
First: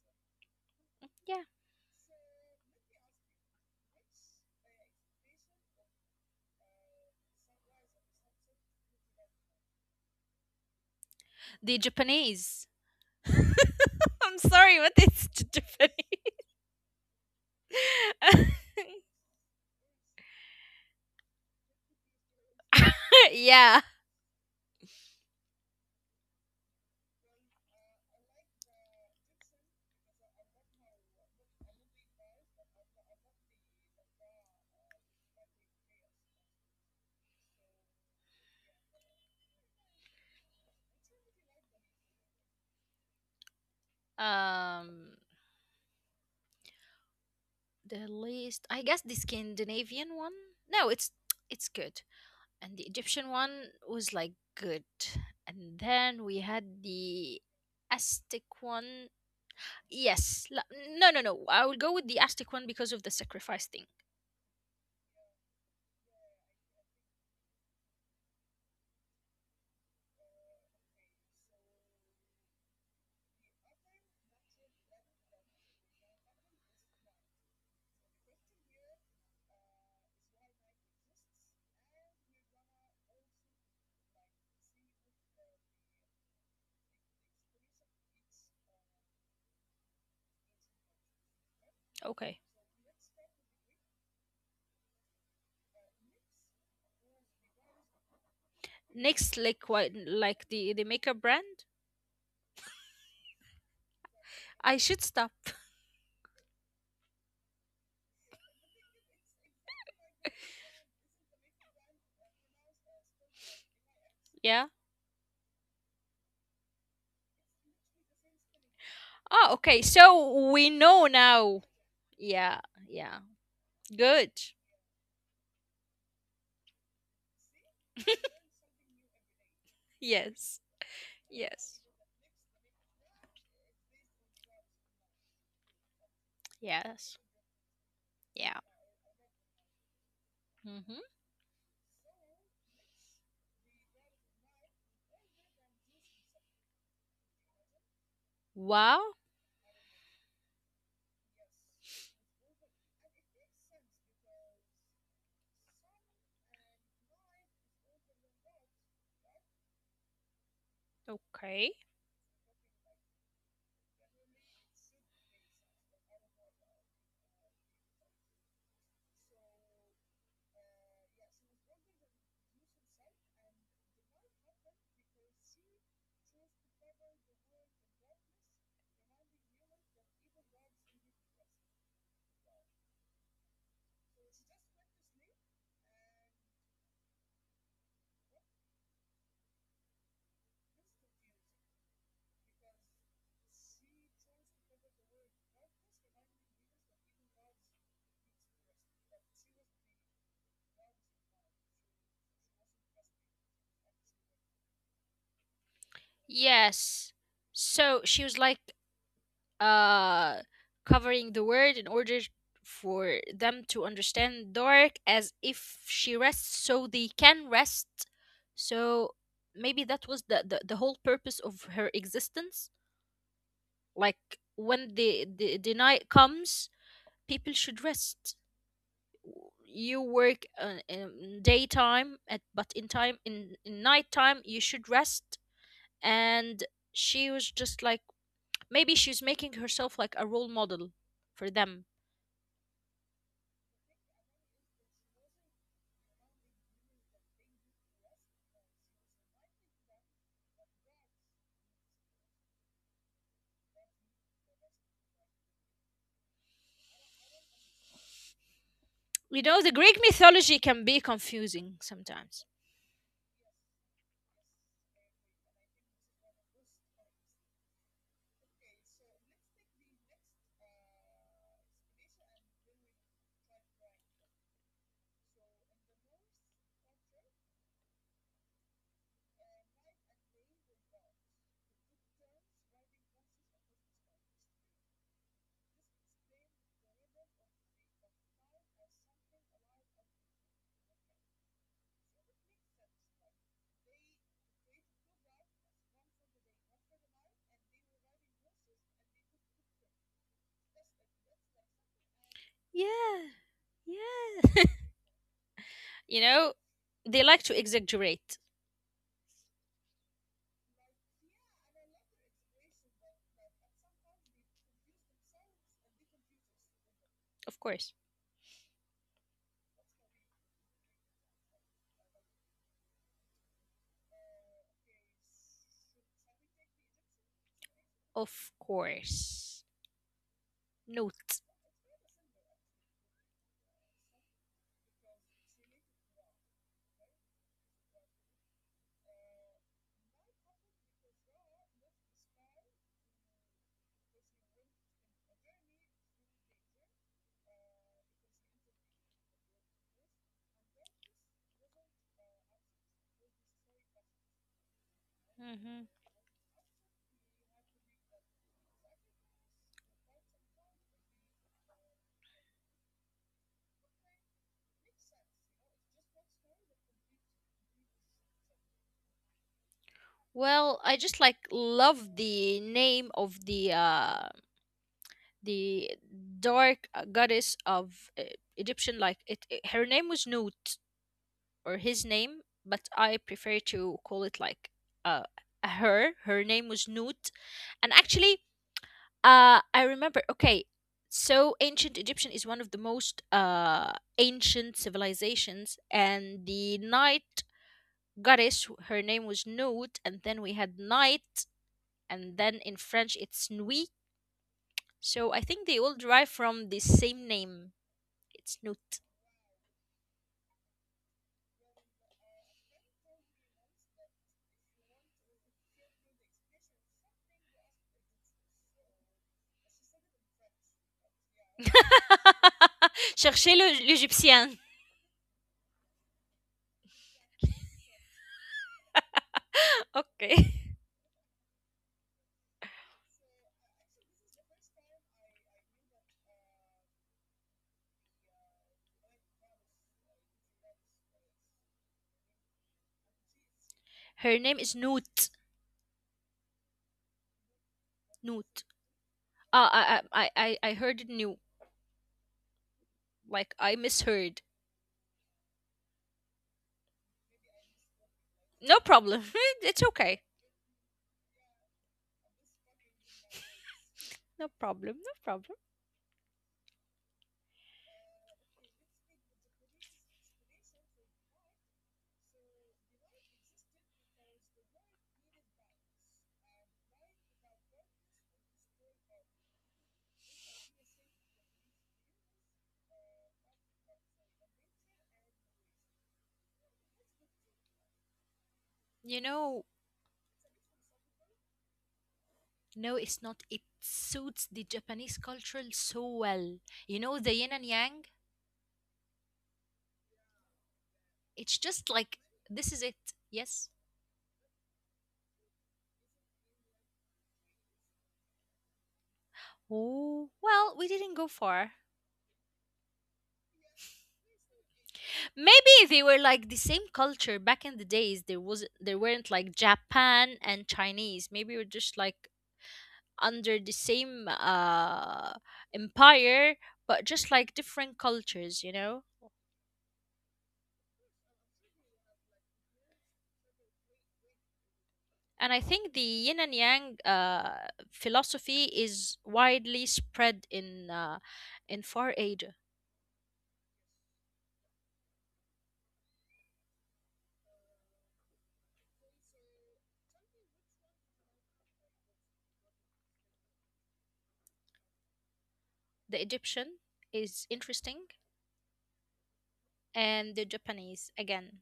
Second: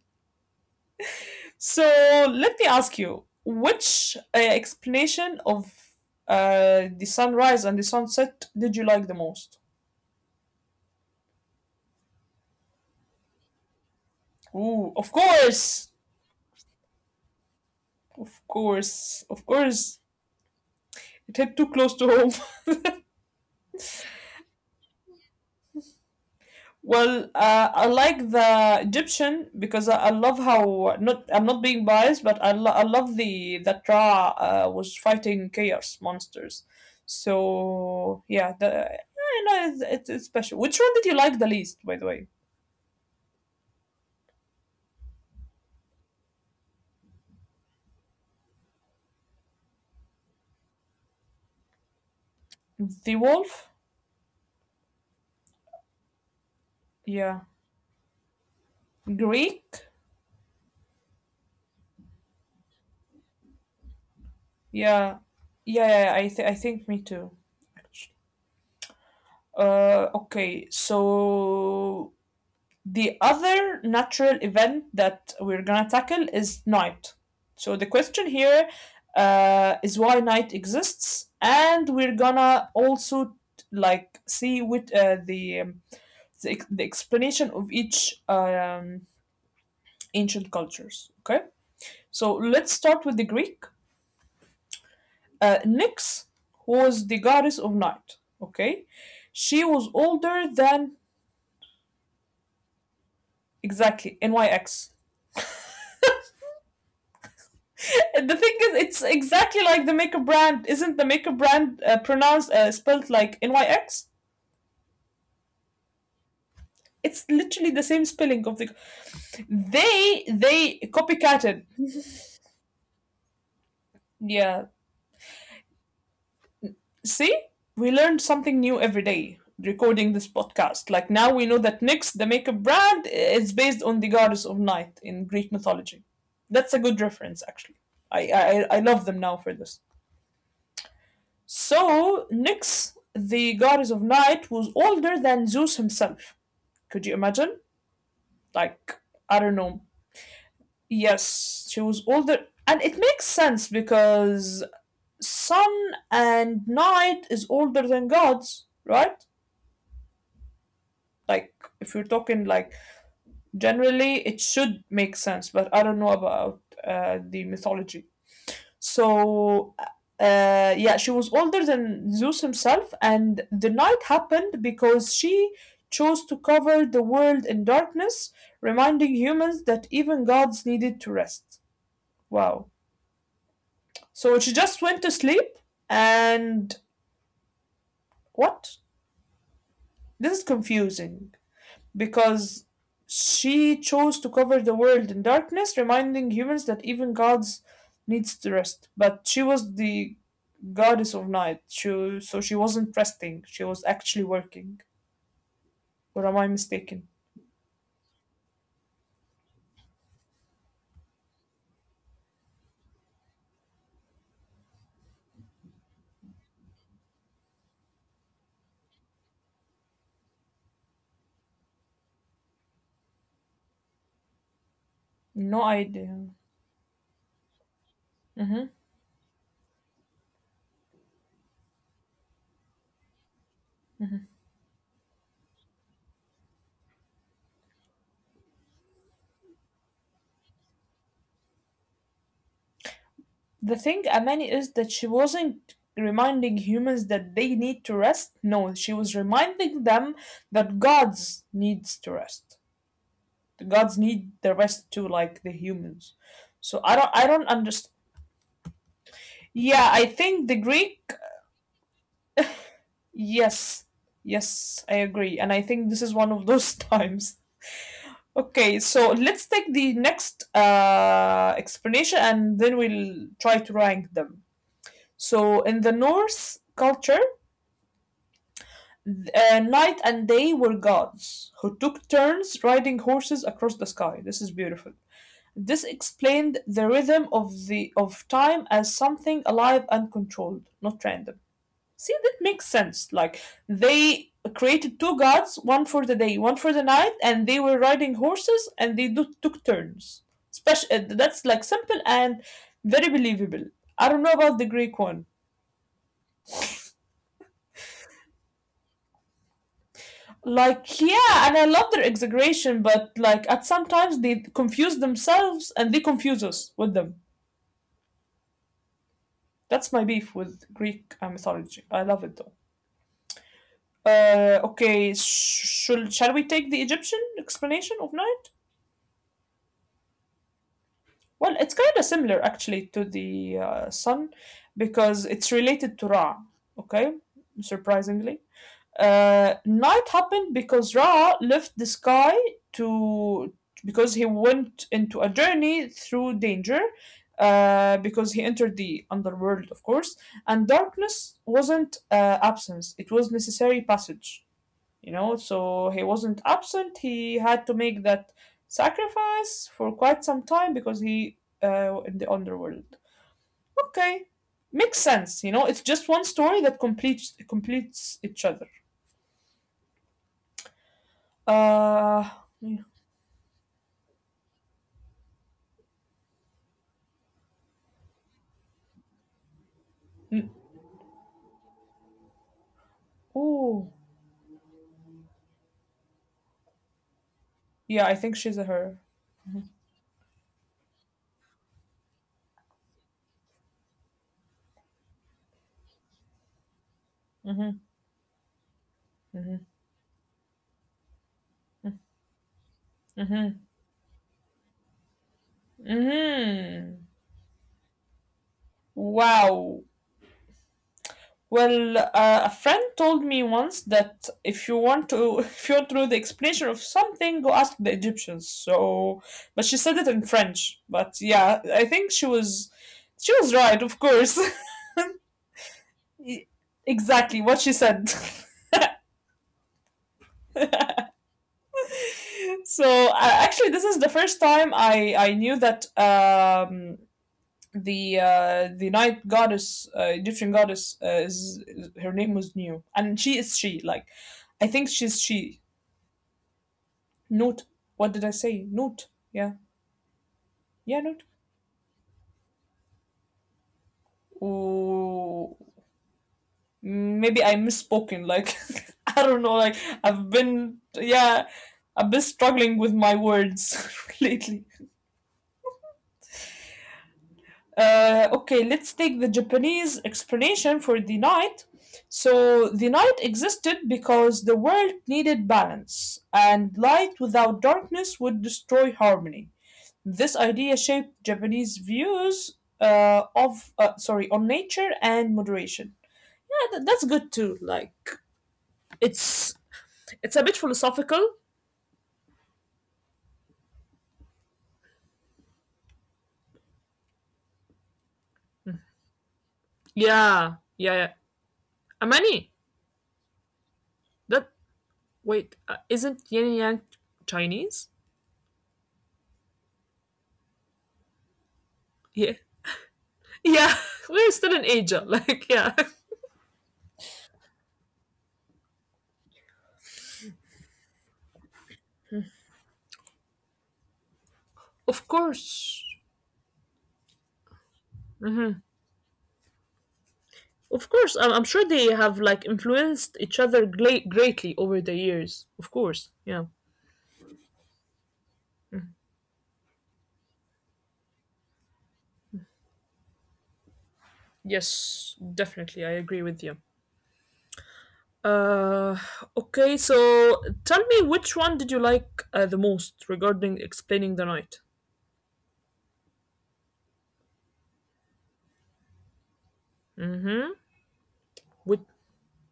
Speaker 2: Yeah.
Speaker 1: So let me ask you, which uh, explanation of uh, the sunrise and the sunset did you like the most?
Speaker 2: The Japanese. I'm sorry,
Speaker 1: Ooh,
Speaker 2: but
Speaker 1: of
Speaker 2: it's the
Speaker 1: course, of
Speaker 2: Japanese.
Speaker 1: course, of course. It hit too close to home.
Speaker 2: Yeah.
Speaker 1: Well, uh, I like the Egyptian because I, I love how not I'm not being biased, but I, lo- I love the that Ra uh, was fighting chaos monsters. So yeah, the I know it's, it's, it's special. Which one did you like the least, by the way?
Speaker 2: Um, the least, I guess the Scandinavian one. No, it's it's good. And the
Speaker 1: The
Speaker 2: Egyptian
Speaker 1: Wolf?
Speaker 2: one was like good. And then we had the
Speaker 1: Yeah.
Speaker 2: Aztec one.
Speaker 1: Greek?
Speaker 2: Yes. la- No, no, no. I will go with the Aztec one because of the sacrifice thing.
Speaker 1: Yeah. Yeah, yeah, I th- I think me too. Uh, okay, so the other natural event that we're gonna tackle is night. So the question here uh, is why night exists, and we're gonna also like see with uh, the, um, the the explanation of each um, ancient cultures. Okay, so
Speaker 2: Okay.
Speaker 1: let's start with the Greek. Uh, Nyx was the goddess of night. Okay,
Speaker 2: Next,
Speaker 1: she
Speaker 2: like
Speaker 1: was
Speaker 2: what,
Speaker 1: older
Speaker 2: like the the
Speaker 1: than
Speaker 2: makeup brand.
Speaker 1: exactly,
Speaker 2: I
Speaker 1: N Y X.
Speaker 2: should stop.
Speaker 1: The thing is, it's exactly like the maker brand. Isn't the maker brand uh, pronounced uh, spelled like N Y X?
Speaker 2: Yeah.
Speaker 1: It's literally the same spelling of the.
Speaker 2: Oh, okay.
Speaker 1: They
Speaker 2: So we
Speaker 1: they
Speaker 2: know now.
Speaker 1: copycatted.
Speaker 2: Yeah. Yeah. Good.
Speaker 1: Yeah. See, we learned something new every day recording this
Speaker 2: Yes.
Speaker 1: podcast. Like now we know
Speaker 2: Yes.
Speaker 1: that Nyx, the maker brand, is based on the goddess of night in Greek mythology. That's a good
Speaker 2: Yes.
Speaker 1: reference, actually. I
Speaker 2: Yeah.
Speaker 1: I, I love them now for this.
Speaker 2: Mhm.
Speaker 1: So Nyx, the goddess of night, was older than Zeus himself. Could you imagine? Like,
Speaker 2: Wow.
Speaker 1: I don't know. Yes, she was older. And it makes sense because sun and night is older than gods, right? Like,
Speaker 2: Okay.
Speaker 1: if you're talking like generally, it should make sense, but I don't know about uh, the mythology. So, uh, yeah, she was older than Zeus himself, and the night happened because she chose to cover the world in darkness, reminding humans that even gods needed to rest. Wow. So she just went to sleep, and what? This is confusing because she chose to cover the world in darkness, reminding humans that even gods needs to rest. But she was the goddess of night. She, so she wasn't resting, she was actually working. Or am I mistaken?
Speaker 2: Yes. So she was like uh covering the word in order for them to understand dark, as if she rests so they can rest. So maybe that was the the, the whole purpose of her existence, like when the,
Speaker 1: No
Speaker 2: the the
Speaker 1: idea.
Speaker 2: night comes people should rest.
Speaker 1: hmm
Speaker 2: You work uh, in daytime, at, but in time in, in nighttime you should rest, and she was just like, maybe she's making herself like a role model for them.
Speaker 1: The thing, Amani, is that she wasn't reminding humans that they need to rest. No, she was reminding them that gods needs to rest. The gods need the rest too, like the humans. So I don't, I don't understand.
Speaker 2: You
Speaker 1: Yeah,
Speaker 2: know, the
Speaker 1: I
Speaker 2: Greek
Speaker 1: think the
Speaker 2: mythology
Speaker 1: Greek.
Speaker 2: can be confusing sometimes.
Speaker 1: Yes, yes, I agree, and I think this is one of those times. Okay, so let's take the next uh, explanation and then we'll try to rank them. So, in the Norse culture, th- uh, night and day were gods who took turns riding horses across the sky. This is beautiful. This explained the rhythm of the of time as something alive and controlled, not random. See, that makes sense. Like they created two gods, one for the day, one for the night, and they were riding horses, and they do, took turns. Special. That's like simple and very
Speaker 2: Yeah,
Speaker 1: believable. I don't know about the
Speaker 2: yeah.
Speaker 1: Greek one.
Speaker 2: You know, they like to exaggerate,
Speaker 1: Like yeah, and I love their exaggeration, but like at sometimes they confuse themselves and they confuse us with them.
Speaker 2: of course.
Speaker 1: That's my beef with Greek uh, mythology. I love it though. Uh, okay, sh- shall shall we take the Egyptian explanation of night?
Speaker 2: Of course.
Speaker 1: Well,
Speaker 2: Note.
Speaker 1: it's kind of similar actually to the uh, sun because it's related to Ra, okay? Surprisingly. Uh, night happened because Ra left the sky to because he went into a journey through danger uh, because he entered the underworld, of course, and darkness wasn't uh, absence, it was necessary passage, you know, so he
Speaker 2: hmm
Speaker 1: wasn't absent. He had to make that sacrifice for quite some time because he uh, in the underworld. Okay, makes sense, you know. It's just one story that completes completes each other.
Speaker 2: Well, I just like
Speaker 1: uh
Speaker 2: love
Speaker 1: yeah.
Speaker 2: the name of the uh, the dark uh, goddess of uh, Egyptian. Like it, it- her name was Nut, or his name, but I prefer
Speaker 1: Oh,
Speaker 2: to call it like uh her. Her name was Nut,
Speaker 1: yeah,
Speaker 2: and
Speaker 1: I think she's
Speaker 2: actually
Speaker 1: a her.
Speaker 2: Uh, I remember. Okay, so ancient Egyptian is one of the most uh, ancient civilizations, and the night
Speaker 1: Mm-hmm,
Speaker 2: goddess, her name
Speaker 1: mm-hmm,
Speaker 2: was Nut, and then we had night, and then in French
Speaker 1: mm-hmm,
Speaker 2: it's Nuit. So I think they all derive from the
Speaker 1: mm-hmm.
Speaker 2: same name. It's Nut.
Speaker 1: Wow. Well, uh, a friend told me once that if you want to, if you want to know the explanation of something, go ask the Egyptians. So, but she said it in French. But yeah, I think she was, she was
Speaker 2: Cherchez
Speaker 1: right, of
Speaker 2: le-
Speaker 1: course.
Speaker 2: l'Égyptien.
Speaker 1: Exactly what she said.
Speaker 2: Okay.
Speaker 1: So uh, actually, this is the first time I I knew that um, the uh, the night goddess, uh, Egyptian goddess, uh, is, is- her name was New, and she is she like.
Speaker 2: Her
Speaker 1: I
Speaker 2: name
Speaker 1: think
Speaker 2: is
Speaker 1: she's
Speaker 2: Nut.
Speaker 1: she. Note. What did I say?
Speaker 2: Nut.
Speaker 1: Note. Yeah.
Speaker 2: Uh, I, I, I, I I
Speaker 1: Yeah,
Speaker 2: heard
Speaker 1: note.
Speaker 2: it new. Like, I misheard.
Speaker 1: Ooh. Mm, maybe I misspoken. Like,
Speaker 2: No
Speaker 1: I don't
Speaker 2: problem.
Speaker 1: know. Like,
Speaker 2: It's
Speaker 1: I've
Speaker 2: okay.
Speaker 1: been, yeah, I've been struggling with my words lately.
Speaker 2: No problem, no problem.
Speaker 1: Uh, okay, let's take the Japanese explanation for the night. So, the night existed because the world needed balance, and light without darkness would destroy harmony. This idea shaped Japanese views uh, of uh, sorry, on nature and moderation. Yeah, th- that's good too. Like
Speaker 2: You
Speaker 1: It's
Speaker 2: know,
Speaker 1: it's a bit philosophical.
Speaker 2: no, it's not. It suits the Japanese culture so well. You know, the yin and yang,
Speaker 1: Yeah, yeah, yeah.
Speaker 2: it's just like,
Speaker 1: Amani,
Speaker 2: this is it. Yes.
Speaker 1: that wait, uh, isn't yin and yang Chinese?
Speaker 2: Oh, well, we didn't go far.
Speaker 1: Yeah, yeah. We're still in Asia. Like, yeah,
Speaker 2: Maybe they were like the same culture back in the days. There was there weren't like Japan and Chinese. Maybe we're just like under the same
Speaker 1: of
Speaker 2: uh
Speaker 1: course.
Speaker 2: empire, but just like different
Speaker 1: Mhm.
Speaker 2: cultures, you know?
Speaker 1: Of course, I'm, I'm sure they have like influenced each other gla- greatly over the years. Of
Speaker 2: And I
Speaker 1: course,
Speaker 2: think the
Speaker 1: yeah.
Speaker 2: yin and yang uh, philosophy is widely spread in uh, in Far Asia.
Speaker 1: Yes, definitely, I agree with you. Uh, okay, so tell me which one did you like uh, the most regarding explaining the night?
Speaker 2: The Egyptian is interesting, and the
Speaker 1: Which,
Speaker 2: Japanese again.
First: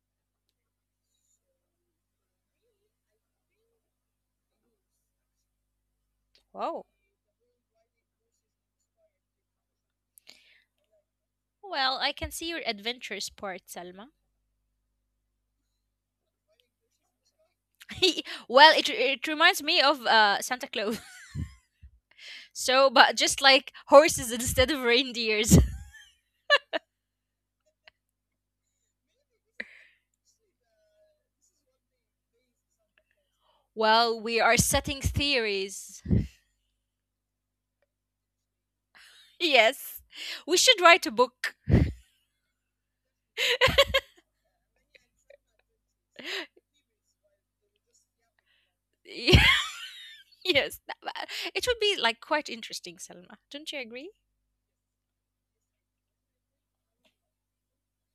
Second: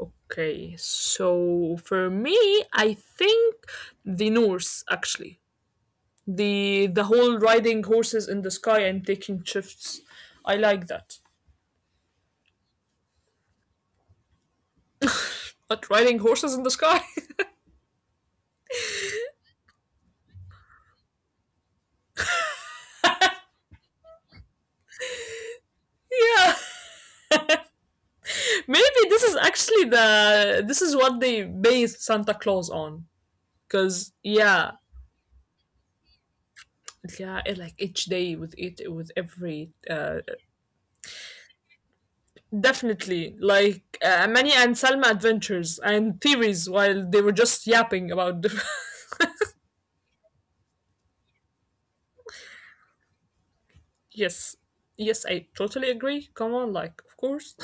Speaker 1: okay, so for me, I think the Norse actually. The
Speaker 2: Wow.
Speaker 1: the whole riding horses in the sky and taking shifts. I like that.
Speaker 2: Well, I can see your adventures part, Salma.
Speaker 1: But riding horses in the sky?
Speaker 2: Well, it, it reminds me of uh, Santa Claus. So, but just like horses instead of reindeers.
Speaker 1: Yeah. Maybe this is actually the this is what they based Santa Claus on.
Speaker 2: Well,
Speaker 1: Cause
Speaker 2: we are
Speaker 1: yeah,
Speaker 2: setting theories.
Speaker 1: yeah, it, like each day with it with every
Speaker 2: Yes.
Speaker 1: uh,
Speaker 2: We should write a book.
Speaker 1: definitely, like uh, Manny and Salma adventures and theories while they were just yapping about. Diff-
Speaker 2: Yes, that- that- it would be like quite interesting, Selma. Don't you agree?
Speaker 1: yes, yes, I totally agree. Come on, like, of course.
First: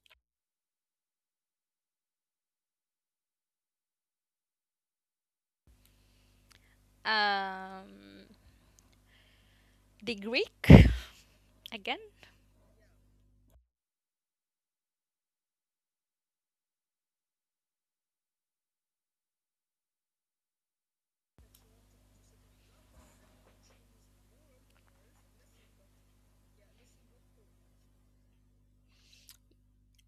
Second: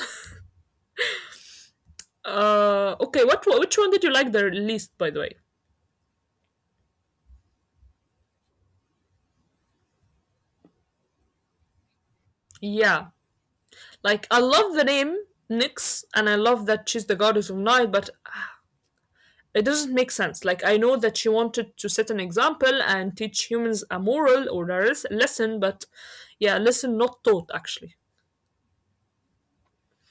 Speaker 1: uh, Okay, what which one did you like the least, by the way?
Speaker 2: Um, the Greek again?
Speaker 1: Yeah, like I love the name Nyx, and I love that she's the goddess of night, but it doesn't make sense. Like I know that she wanted to set an example and teach humans a moral or a res- lesson, but yeah, lesson not taught actually.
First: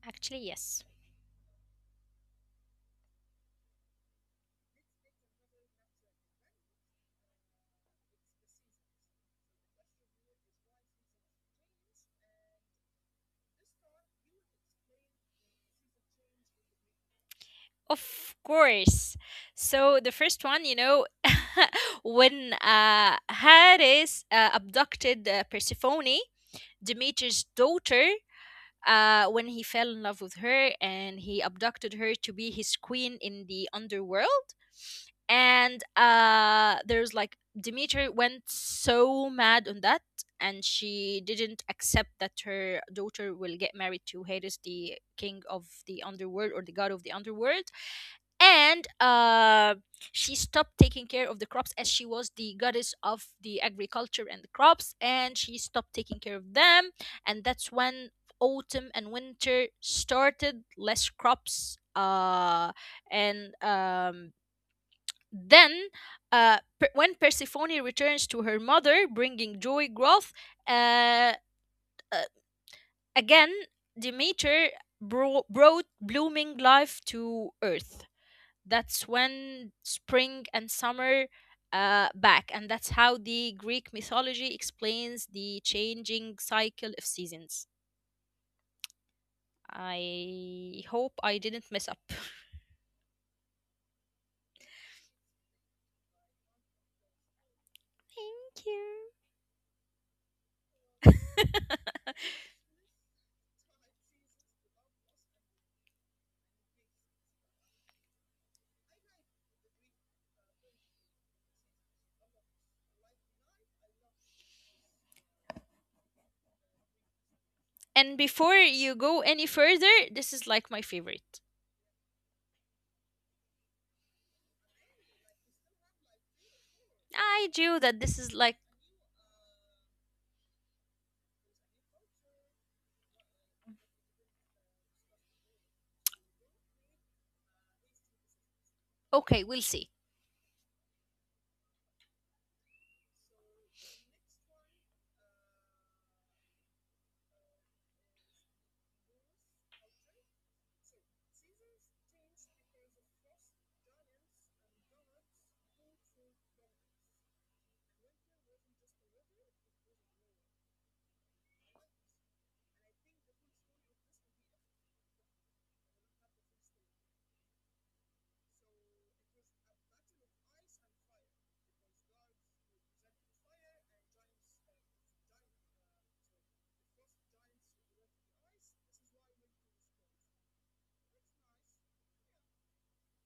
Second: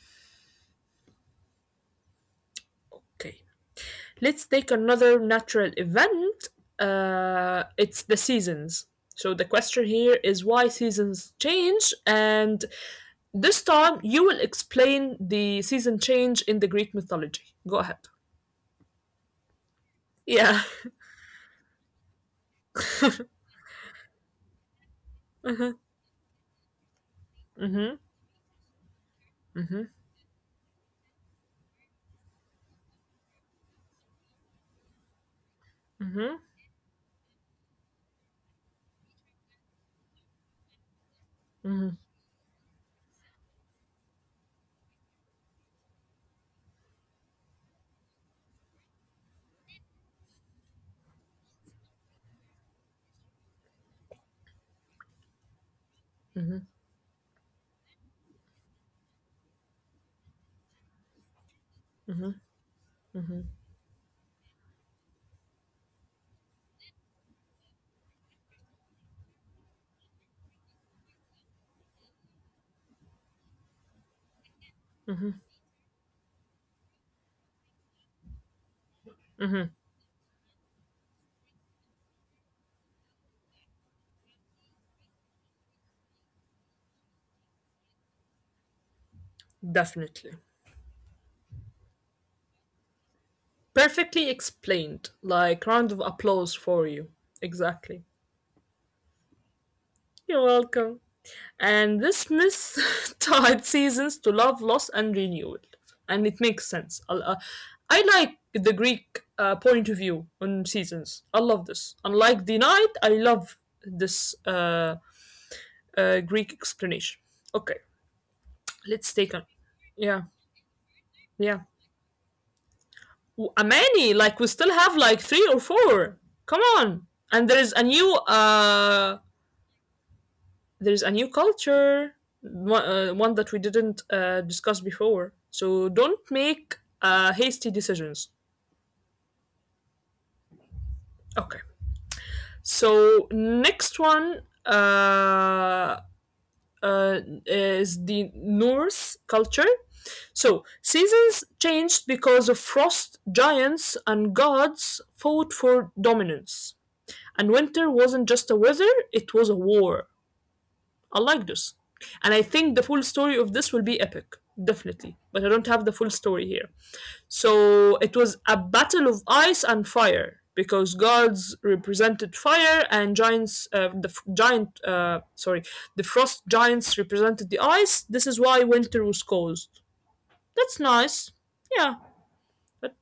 Speaker 2: Actually, yes.
Speaker 1: Okay. Let's take another natural event. Uh, it's the seasons. So the question here is why seasons change, and this time you will explain the season change in the Greek mythology. Go ahead.
Speaker 2: Of course. So the first
Speaker 1: Yeah.
Speaker 2: one, you know, when uh, Hades uh, abducted uh,
Speaker 1: Mhm.
Speaker 2: Persephone, Demeter's
Speaker 1: Mhm.
Speaker 2: daughter, uh, when he
Speaker 1: Mhm.
Speaker 2: fell in love with her and he abducted her to be his queen in the underworld. And uh, there's like Demeter went so mad on that, and she didn't accept that her daughter will get married to Hades, the king of the underworld or the god of the underworld and uh, She stopped taking care of the crops as she was the goddess of the agriculture and the crops and she stopped taking care of them and that's when autumn and winter started less crops uh, and um, then uh, per- when persephone returns to her mother bringing joy growth uh, uh, again demeter bro- brought blooming life to earth that's when spring and summer uh, back and that's how the Greek mythology explains the changing cycle of seasons.
Speaker 1: Definitely.
Speaker 2: I hope I didn't mess up.
Speaker 1: Perfectly explained. Like round of applause for you. Exactly.
Speaker 2: Thank you.
Speaker 1: You're welcome. And this myth tied seasons to love, loss, and renewal. And it makes sense. I, uh, I like the Greek uh, point of view on seasons. I love this. Unlike the night, I love this uh, uh, Greek explanation.
Speaker 2: And
Speaker 1: Okay,
Speaker 2: before you go any
Speaker 1: let's
Speaker 2: further,
Speaker 1: take on.
Speaker 2: this is like my
Speaker 1: Yeah,
Speaker 2: favorite.
Speaker 1: yeah. W- A many, like, we still have like three or four. Come
Speaker 2: I
Speaker 1: on.
Speaker 2: do that,
Speaker 1: And there
Speaker 2: this
Speaker 1: is
Speaker 2: is
Speaker 1: a
Speaker 2: like
Speaker 1: new uh, there's a new culture, one, uh, one that we didn't uh, discuss before. So don't make uh, hasty decisions.
Speaker 2: okay, we'll see.
Speaker 1: Okay. So next one uh, uh, is the Norse culture. So seasons changed because of frost. Giants and gods fought for dominance, and winter wasn't just a weather; it was a war. I like this. And I think the full story of this will be epic, definitely. But I don't have the full story here. So it was a battle of ice and fire because gods represented fire and giants, uh, the f- giant, uh, sorry, the frost giants represented the ice. This is why winter was caused. That's nice. Yeah. But,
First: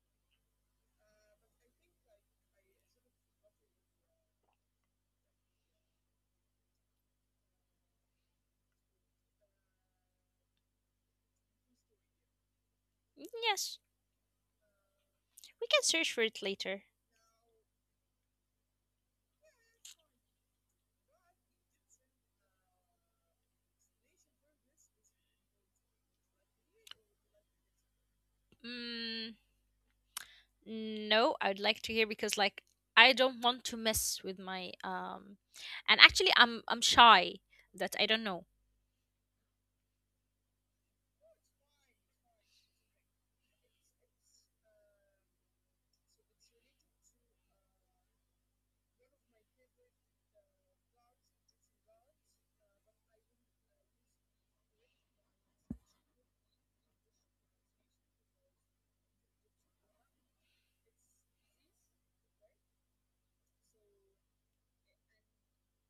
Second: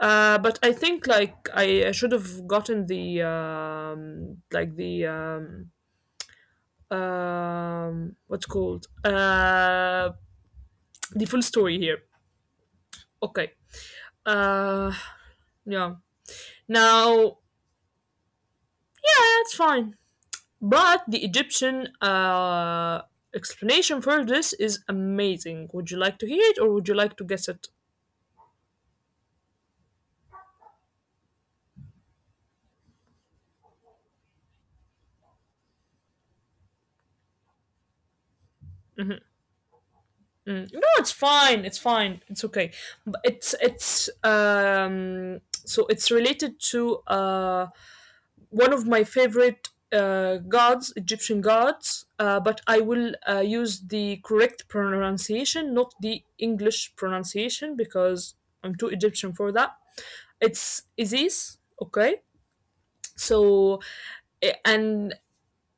Speaker 1: uh, but I think like I, I should have gotten the um, like the um, um what's called uh the full story here. Okay.
Speaker 2: Yes,
Speaker 1: uh
Speaker 2: we can
Speaker 1: yeah.
Speaker 2: search for it later.
Speaker 1: Now that's fine. But the Egyptian uh explanation for this is amazing. Would you like to hear it or would you like to guess it?
Speaker 2: mm, No, I'd like to hear because like I don't want to mess with my um and actually I'm I'm shy that I don't know.
Speaker 1: Mhm, mm. No, it's fine, it's fine, it's okay. But it's it's um so it's related to uh one of my favorite uh, gods, Egyptian gods, uh, but I will uh, use the correct pronunciation, not the English pronunciation, because I'm too Egyptian for that. It's Isis, okay? So, eh, and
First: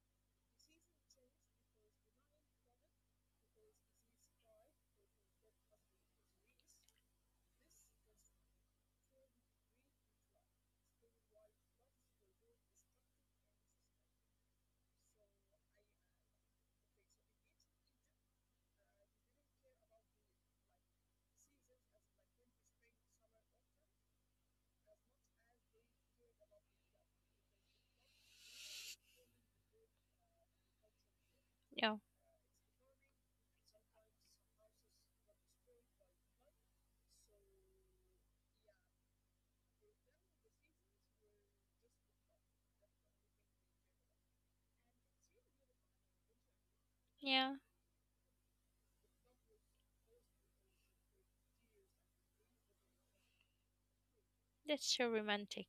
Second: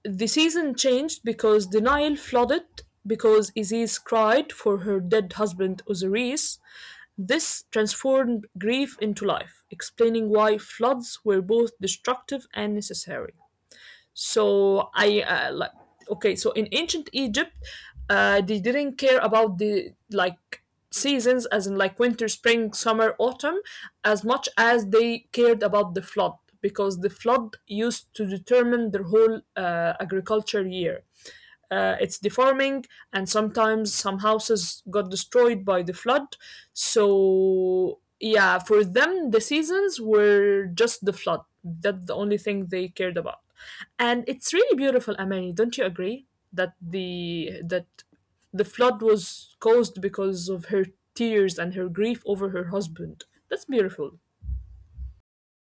Speaker 1: the season changed because the Nile flooded because Isis cried for her dead husband Osiris. This transformed grief into life, explaining why floods were both destructive and necessary. So I uh, like okay. So in ancient Egypt, uh, they didn't care about the like seasons, as in like winter, spring, summer, autumn, as much as they cared about the flood because the flood used to determine their whole uh, agriculture year.
Speaker 2: Yeah.
Speaker 1: Uh, it's deforming, and sometimes some houses got destroyed by the flood. So yeah, for them the seasons were just the flood. That's the only thing they cared about. And it's really beautiful, Amani. Don't you agree that the
Speaker 2: Yeah,
Speaker 1: that the flood was caused because of her tears and her grief over her husband? That's beautiful.
Speaker 2: that's so romantic.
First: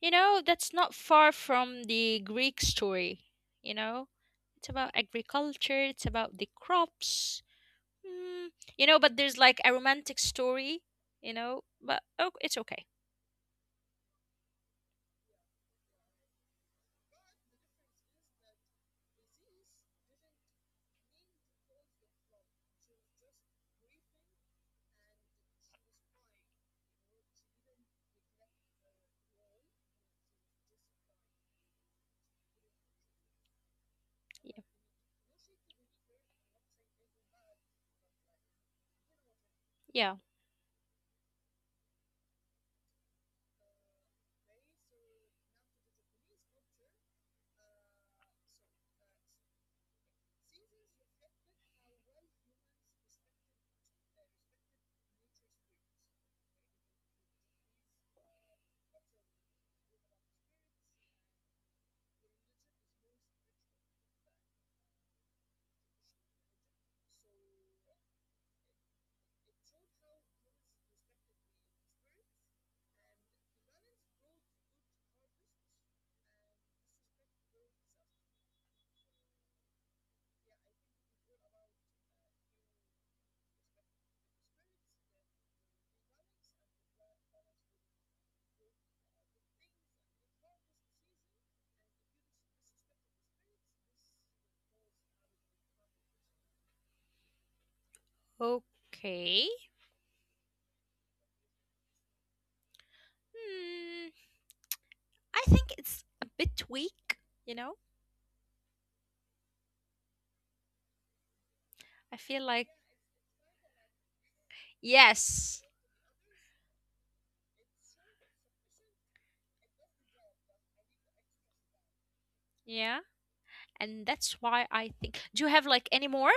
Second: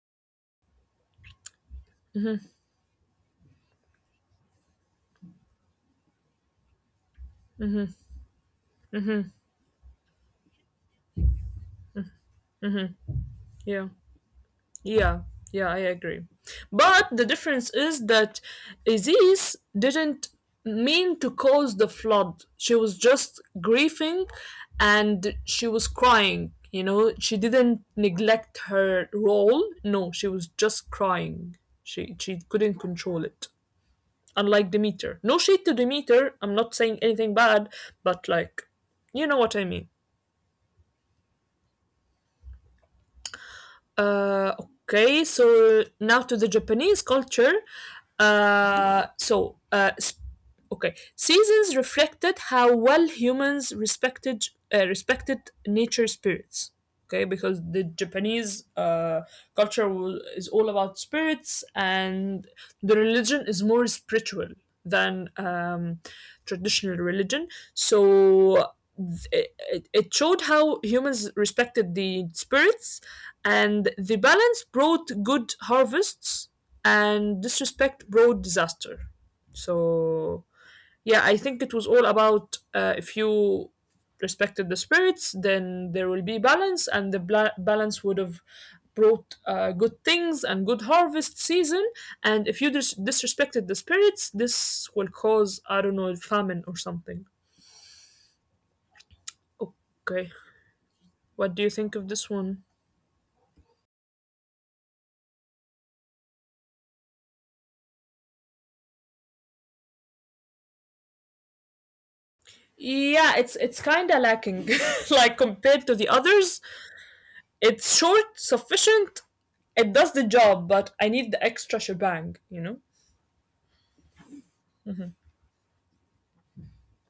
Speaker 2: You know, that's not far from the Greek story, you know? It's about agriculture, it's about the crops. Mm, you know, but there's like a romantic story, you know, but oh, it's okay.
Speaker 1: Yeah. Yeah, yeah, I agree. But the difference is that Aziz didn't mean to cause the flood. She was just grieving and she was crying. You know, she didn't neglect her role. No, she was just crying. She she couldn't control it. Unlike
Speaker 2: Yeah.
Speaker 1: Demeter. No shade to Demeter. I'm not saying anything bad, but like you know what I mean.
Speaker 2: Yeah.
Speaker 1: Uh, okay, so now to the Japanese culture. Uh, so, uh, s- okay, seasons reflected how well humans respected uh, respected nature spirits. Okay, because the Japanese uh, culture wa- is all about spirits, and the religion is more spiritual than um, traditional religion. So. th- It, it showed how humans respected the spirits, and the balance brought good harvests and disrespect brought disaster. So yeah, I think it was all about uh, if you respected the spirits then there will be balance, and the bla- balance would have brought uh, good things and good harvest season. And if you dis- disrespected the spirits this will cause, I don't know, famine or something. Okay,
Speaker 2: Okay.
Speaker 1: what do you think of this one?
Speaker 2: Hmm, I think it's a bit weak, you know? I feel
Speaker 1: Yeah,
Speaker 2: like,
Speaker 1: it's it's kind of lacking. Like compared to the
Speaker 2: yes,
Speaker 1: others, it's short, sufficient. It does the job, but I need the extra shebang, you know?
Speaker 2: yeah. And that's why I think. Do you have like any more?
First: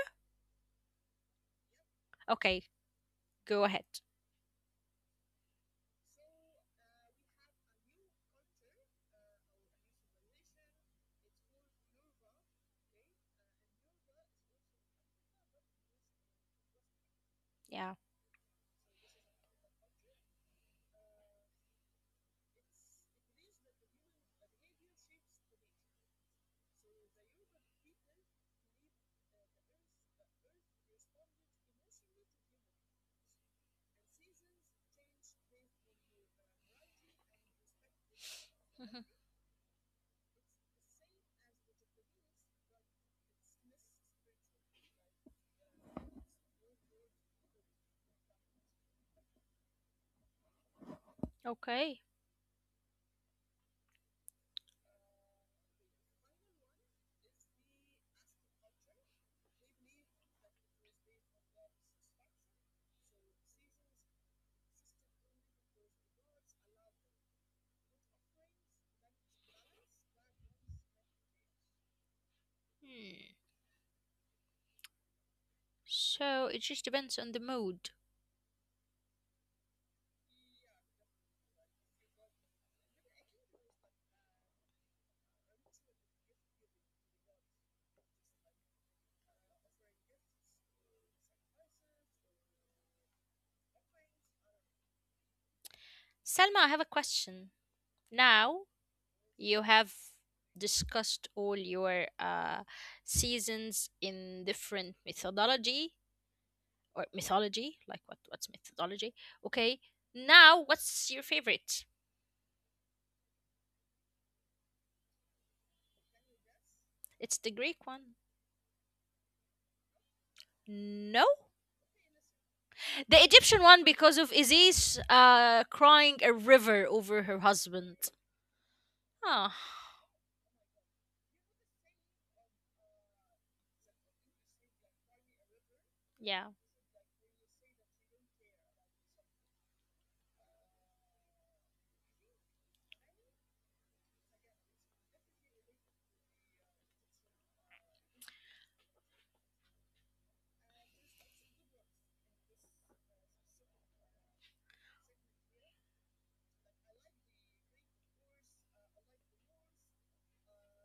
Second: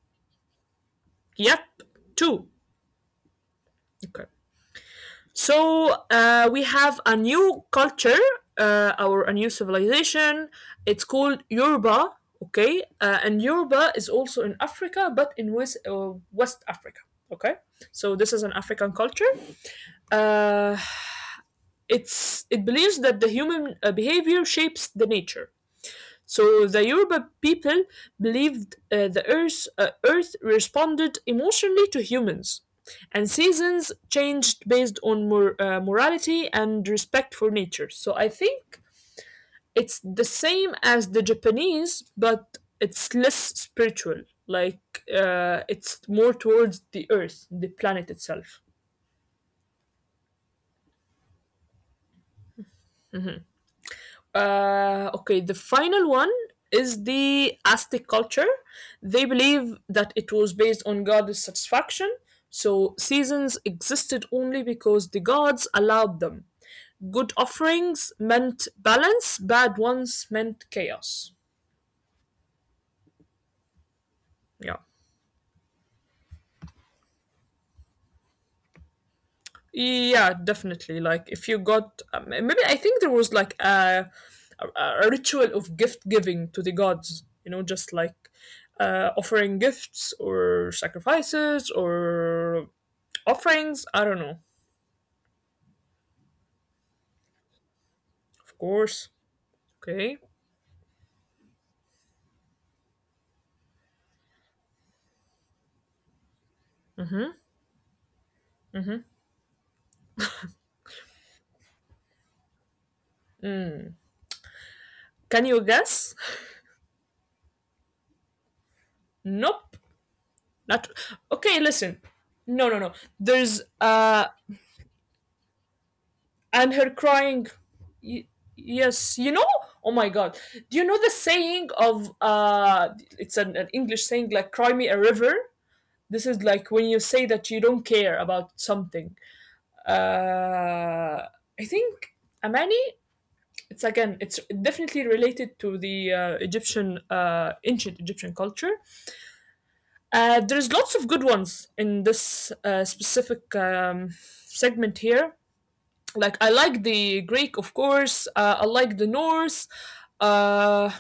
Speaker 1: Yep, two.
Speaker 2: Okay, go ahead.
Speaker 1: Okay. So uh, we have a new culture, uh, or a new civilization. It's called Yoruba, okay? Uh, and Yoruba is also in Africa, but in West, uh, West Africa, okay?
Speaker 2: Yeah.
Speaker 1: So this is an African culture. Uh, It's it believes that the human uh, behavior shapes the nature. So the Yoruba people believed uh, the earth uh, earth responded emotionally to humans, and seasons changed based on mor- uh, morality and respect for nature. So I
Speaker 2: Mhm.
Speaker 1: think it's the same as the Japanese, but it's less spiritual. Like uh, it's more towards the earth, the planet itself.
Speaker 2: Okay.
Speaker 1: Uh, okay, the final one is the Aztec culture. They believe that it was based on goddess satisfaction, so seasons existed only because the gods allowed them. Good offerings meant balance, bad ones meant chaos. Yeah.
Speaker 2: So it just depends on the mood.
Speaker 1: Yeah, definitely. Like if you got um, maybe I think there was like a, a a ritual of gift giving to the gods, you know, just like uh, offering gifts or sacrifices or offerings. I don't know.
Speaker 2: Selma, I have a question. Now,
Speaker 1: Of course.
Speaker 2: you have
Speaker 1: Okay.
Speaker 2: discussed all your uh, seasons in different methodology or mythology, like what what's methodology? Okay, now what's your favorite?
Speaker 1: Can you guess?
Speaker 2: It's the Greek one.
Speaker 1: Nope.
Speaker 2: No,
Speaker 1: Not Okay. Listen.
Speaker 2: the
Speaker 1: No, no,
Speaker 2: Egyptian
Speaker 1: no.
Speaker 2: one because of
Speaker 1: There's a
Speaker 2: Isis uh, crying a river over
Speaker 1: and
Speaker 2: her
Speaker 1: her
Speaker 2: husband.
Speaker 1: crying y-
Speaker 2: Ah,
Speaker 1: Yes, you know, oh my god, do you know the saying of uh it's an, an english saying, like cry me a river? This
Speaker 2: yeah.
Speaker 1: is like when you say that you don't care about something. uh I think, Amani, it's again, it's definitely related to the uh, egyptian, uh ancient egyptian culture. Uh there's lots of good ones in this uh, specific um segment here. Like I like the greek, of course, uh, I like the norse, uh,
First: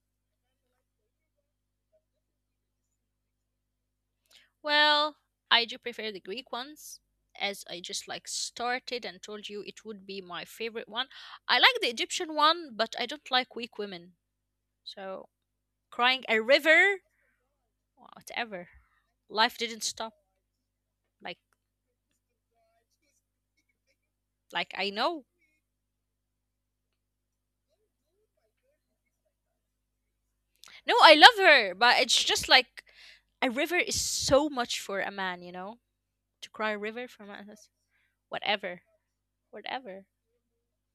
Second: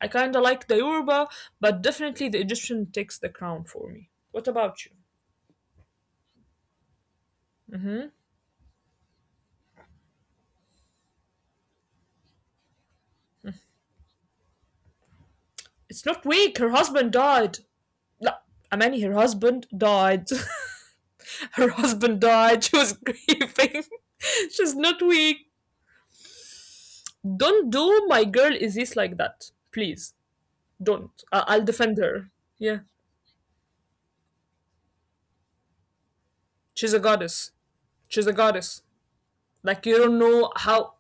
Speaker 1: I kind of like the yoruba, but definitely the egyptian takes the crown for me. What about you?
Speaker 2: Well, I do prefer the Greek ones, as I just like started and told you it would be my favorite one. I like the Egyptian one, but I don't like weak women. So
Speaker 1: It's not
Speaker 2: crying a
Speaker 1: weak, her
Speaker 2: river,
Speaker 1: husband died. No,
Speaker 2: whatever.
Speaker 1: Amani, her
Speaker 2: Life
Speaker 1: husband
Speaker 2: didn't stop.
Speaker 1: died.
Speaker 2: Like
Speaker 1: Her husband died, she was grieving. She's
Speaker 2: like I
Speaker 1: not
Speaker 2: know.
Speaker 1: weak. Don't do my girl is this like that, please.
Speaker 2: No,
Speaker 1: Don't
Speaker 2: I love
Speaker 1: I- I'll
Speaker 2: her,
Speaker 1: defend
Speaker 2: but it's
Speaker 1: her.
Speaker 2: just
Speaker 1: Yeah.
Speaker 2: like a river is so much for a man, you know? To cry a
Speaker 1: She's a
Speaker 2: river for a
Speaker 1: goddess.
Speaker 2: man, that's
Speaker 1: She's a goddess.
Speaker 2: whatever.
Speaker 1: like you
Speaker 2: Whatever.
Speaker 1: don't know how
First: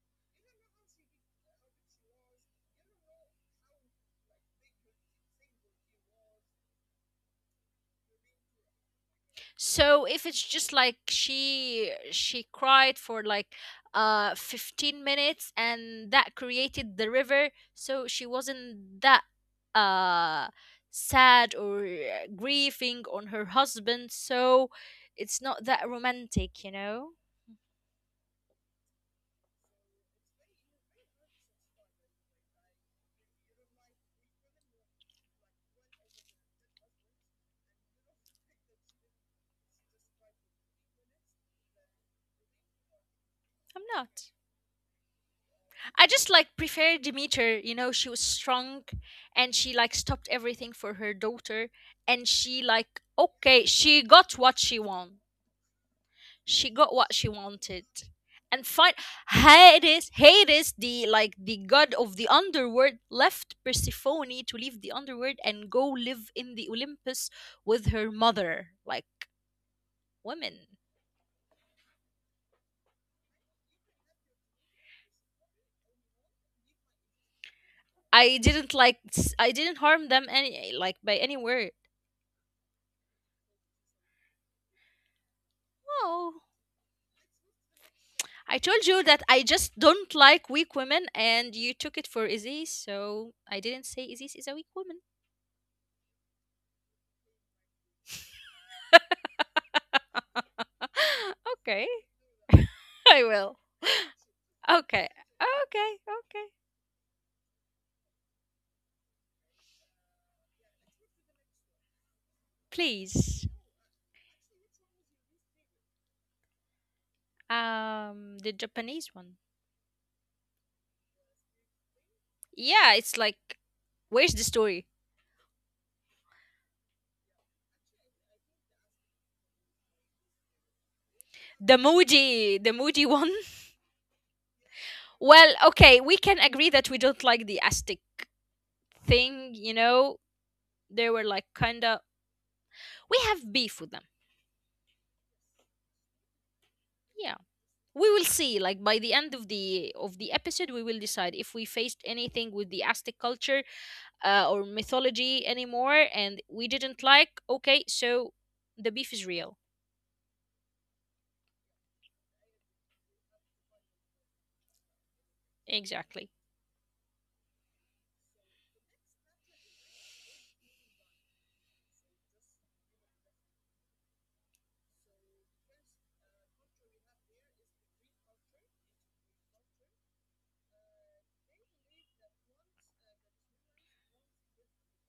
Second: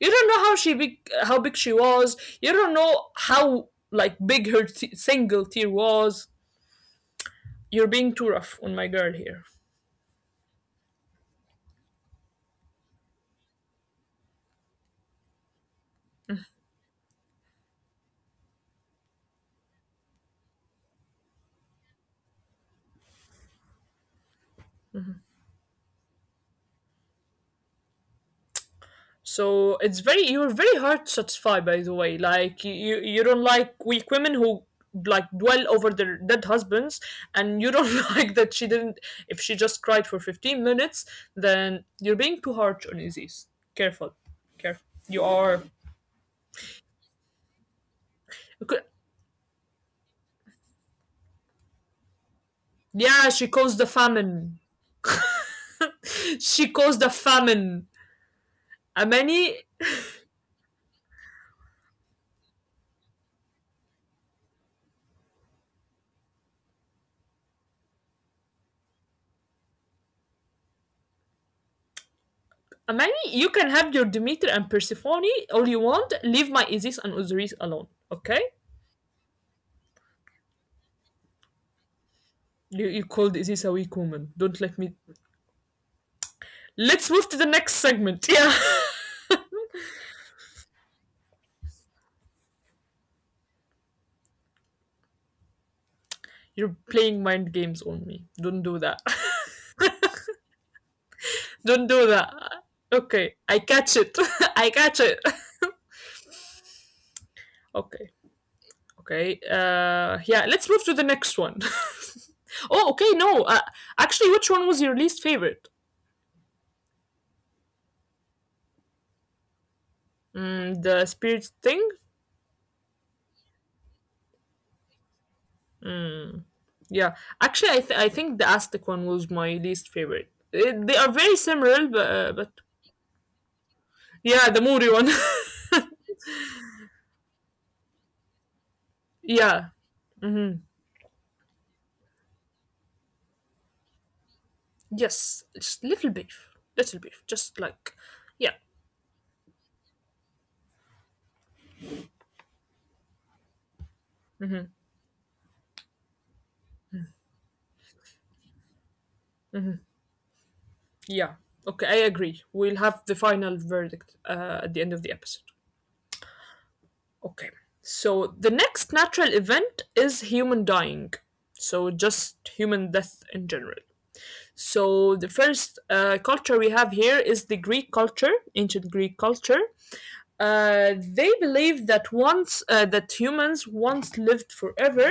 Speaker 1: You don't know how she big, how big she was. You don't know how like big her t- single tear was. You're being too rough on my girl here.
Speaker 2: So if it's just like she she cried for like uh fifteen minutes and that created the river so she wasn't that uh sad or uh, grieving on her husband so it's not that romantic, you know.
Speaker 1: So it's very, you're very hard to satisfy. By the way, like you you don't like weak women who like dwell over their dead husbands, and you don't like that she didn't. If she just cried for fifteen minutes, then you're being too harsh on Aziz.
Speaker 2: I'm not,
Speaker 1: Careful, careful. You are.
Speaker 2: I just like prefer Demeter, you know she was strong and she like stopped everything for her daughter and she like
Speaker 1: Yeah, she
Speaker 2: okay
Speaker 1: caused the
Speaker 2: she got what
Speaker 1: famine.
Speaker 2: she wants,
Speaker 1: She
Speaker 2: she got
Speaker 1: caused a
Speaker 2: what she
Speaker 1: famine.
Speaker 2: wanted. And find
Speaker 1: Amani,
Speaker 2: Hades, Hades, the like the god of the underworld, left Persephone to leave the underworld and go live in the Olympus with her mother. Like women,
Speaker 1: Amani, you can have your Demeter and Persephone all you want. Leave my Isis and Osiris alone,
Speaker 2: I
Speaker 1: okay?
Speaker 2: didn't like s- I didn't harm them any like by any word.
Speaker 1: You, you called Isis a weak woman. Don't let me.
Speaker 2: Oh,
Speaker 1: Let's move to the next segment. Yeah.
Speaker 2: I told you that I just don't like weak women, and you took it for Aziz, so I didn't say Aziz is a weak woman.
Speaker 1: You're playing mind games on me. Don't do that. Don't
Speaker 2: Okay,
Speaker 1: do that.
Speaker 2: I
Speaker 1: Okay. I
Speaker 2: will.
Speaker 1: catch it. I catch
Speaker 2: Okay,
Speaker 1: it.
Speaker 2: okay, okay.
Speaker 1: Okay. Okay. Uh, yeah, let's move to the next one. Oh, okay. No,
Speaker 2: Please.
Speaker 1: uh, actually, which one was your least favorite?
Speaker 2: Um, the Japanese one.
Speaker 1: Mm, the spirit thing.
Speaker 2: Yeah, it's like, where's the story?
Speaker 1: Mm, yeah, actually, I th- I think the Aztec one was my least favorite. Eh, they are very
Speaker 2: The
Speaker 1: similar, but uh, but
Speaker 2: Muji, the Muji one.
Speaker 1: yeah, the Muri one.
Speaker 2: Well, okay, we can agree that we don't like the Aztec thing.
Speaker 1: Yeah.
Speaker 2: You know,
Speaker 1: Hmm.
Speaker 2: they were like kind of. We have beef with them.
Speaker 1: Yes, just little beef, little beef,
Speaker 2: Yeah,
Speaker 1: just like
Speaker 2: we will
Speaker 1: yeah.
Speaker 2: see. Like by the end of the of the episode, we will decide if we faced anything with the Aztec culture uh, or
Speaker 1: Hmm.
Speaker 2: mythology anymore, and we didn't like. Okay, so the beef is real.
Speaker 1: Yeah. Okay, I agree. We'll have the final verdict uh, at the end of the episode.
Speaker 2: Exactly.
Speaker 1: Okay. So the next natural event is human dying. So just human death in general. So the first uh, culture we have here is the Greek culture, ancient Greek culture. Uh, they believe that once uh, that humans once lived forever,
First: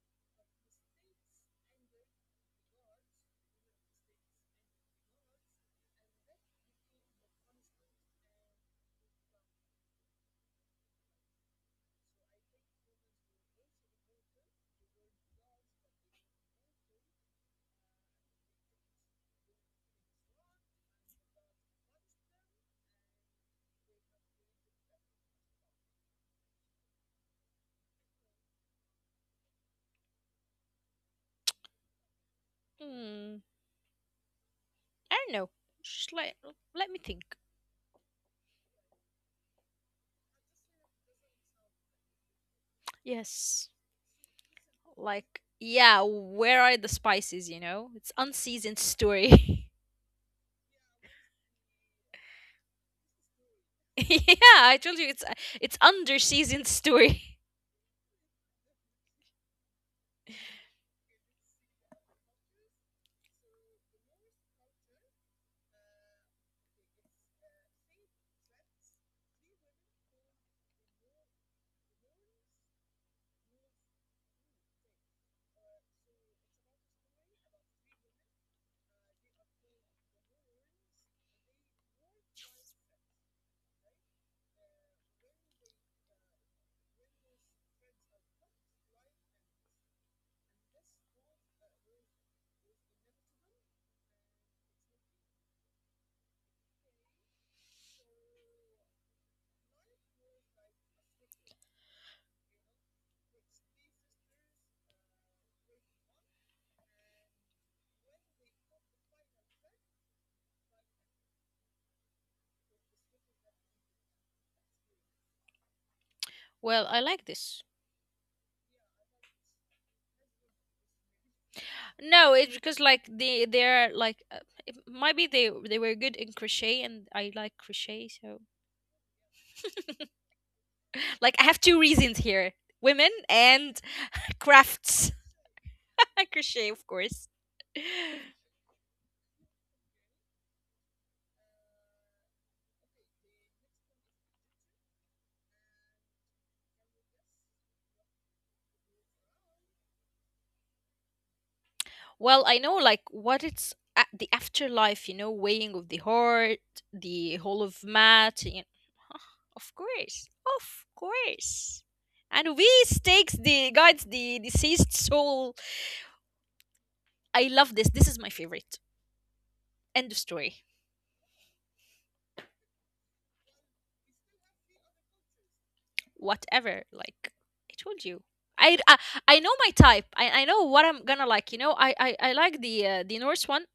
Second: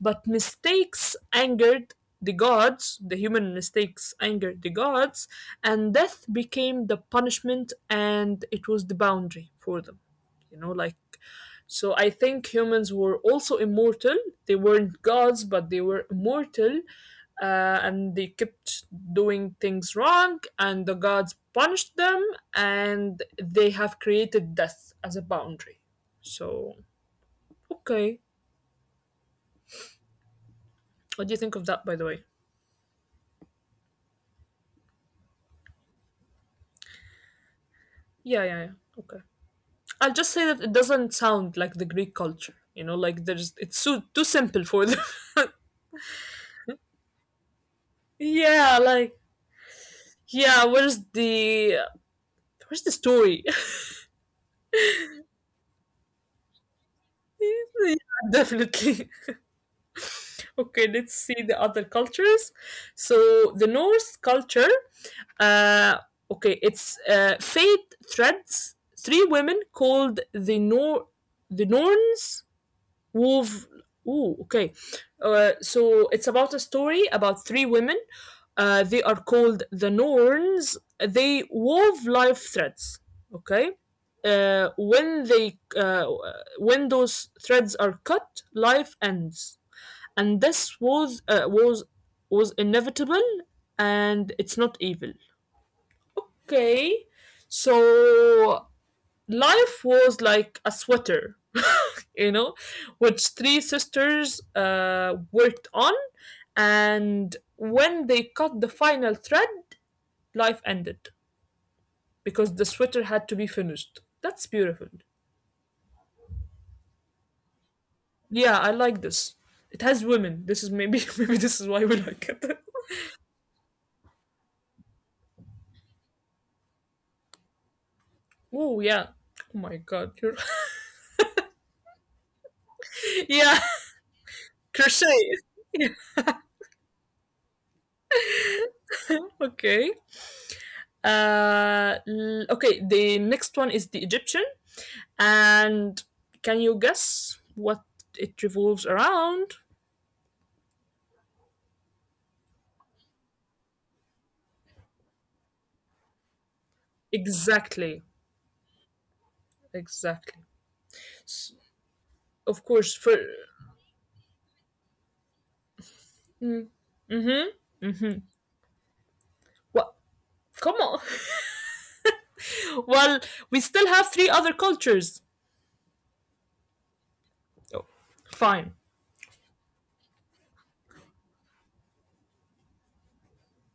Speaker 1: but mistakes angered the gods. The human mistakes angered the gods, and death became the punishment, and it was the boundary for them. You know, like so. I think humans were also immortal. They weren't gods, but they were immortal, uh, and they kept doing things wrong, and the gods punished them, and they have created death as a boundary. So, okay. What do you think of that, by the way?
Speaker 2: Hmm. I don't know. Just let let me think.
Speaker 1: Yeah, yeah, yeah. Okay. I'll just say that it doesn't sound like the Greek culture. You know, like there's
Speaker 2: Yes,
Speaker 1: it's too too simple for them.
Speaker 2: like yeah, where are the spices? You know, it's unseasoned
Speaker 1: Yeah, like
Speaker 2: story.
Speaker 1: yeah. Where's the where's the story?
Speaker 2: Yeah, I told you it's it's under seasoned story.
Speaker 1: Yeah, definitely. Okay, let's see the other cultures. So the Norse culture, Uh, okay, it's uh, Fate Threads. Three women called the Nor the Norns wove. Ooh, okay. Uh, so it's about a story about three women. Uh, they are called the Norns. They wove life threads. Okay. Uh, when they uh, when those threads are cut, life ends, and this was uh, was was inevitable, and it's not evil. Okay, so life was like a sweater, you know, which three sisters uh, worked on, and when they cut the final thread, life ended because the sweater had to be finished. That's beautiful.
Speaker 2: Well, I like this.
Speaker 1: Yeah, I like this. It has women. This is maybe maybe this is why we like
Speaker 2: No, it's
Speaker 1: it.
Speaker 2: because like they they're like uh, it might be they they were good in crochet and I like crochet so.
Speaker 1: Oh yeah. Oh my god. You're-
Speaker 2: Like I have two reasons here: women
Speaker 1: Yeah.
Speaker 2: and
Speaker 1: Crochet.
Speaker 2: crafts.
Speaker 1: Yeah.
Speaker 2: Crochet, of course.
Speaker 1: Okay. Uh, okay, the next one is the Egyptian, and can you guess what it revolves around?
Speaker 2: Well, I know like what it's a the afterlife, you know, weighing of the heart, the whole of
Speaker 1: Exactly,
Speaker 2: mat. You know. Of course,
Speaker 1: exactly.
Speaker 2: of
Speaker 1: S-
Speaker 2: course. And
Speaker 1: Of
Speaker 2: we
Speaker 1: course, for
Speaker 2: stakes the guides the deceased soul.
Speaker 1: mm,
Speaker 2: I love this. This is my favorite.
Speaker 1: what?
Speaker 2: End of story.
Speaker 1: Come on. Well, we still have three other cultures.
Speaker 2: Whatever. Like I
Speaker 1: Oh,
Speaker 2: told you.
Speaker 1: fine.
Speaker 2: I, I, I know my type. I, I know what I'm gonna like. You know, I I, I like the uh, the Norse one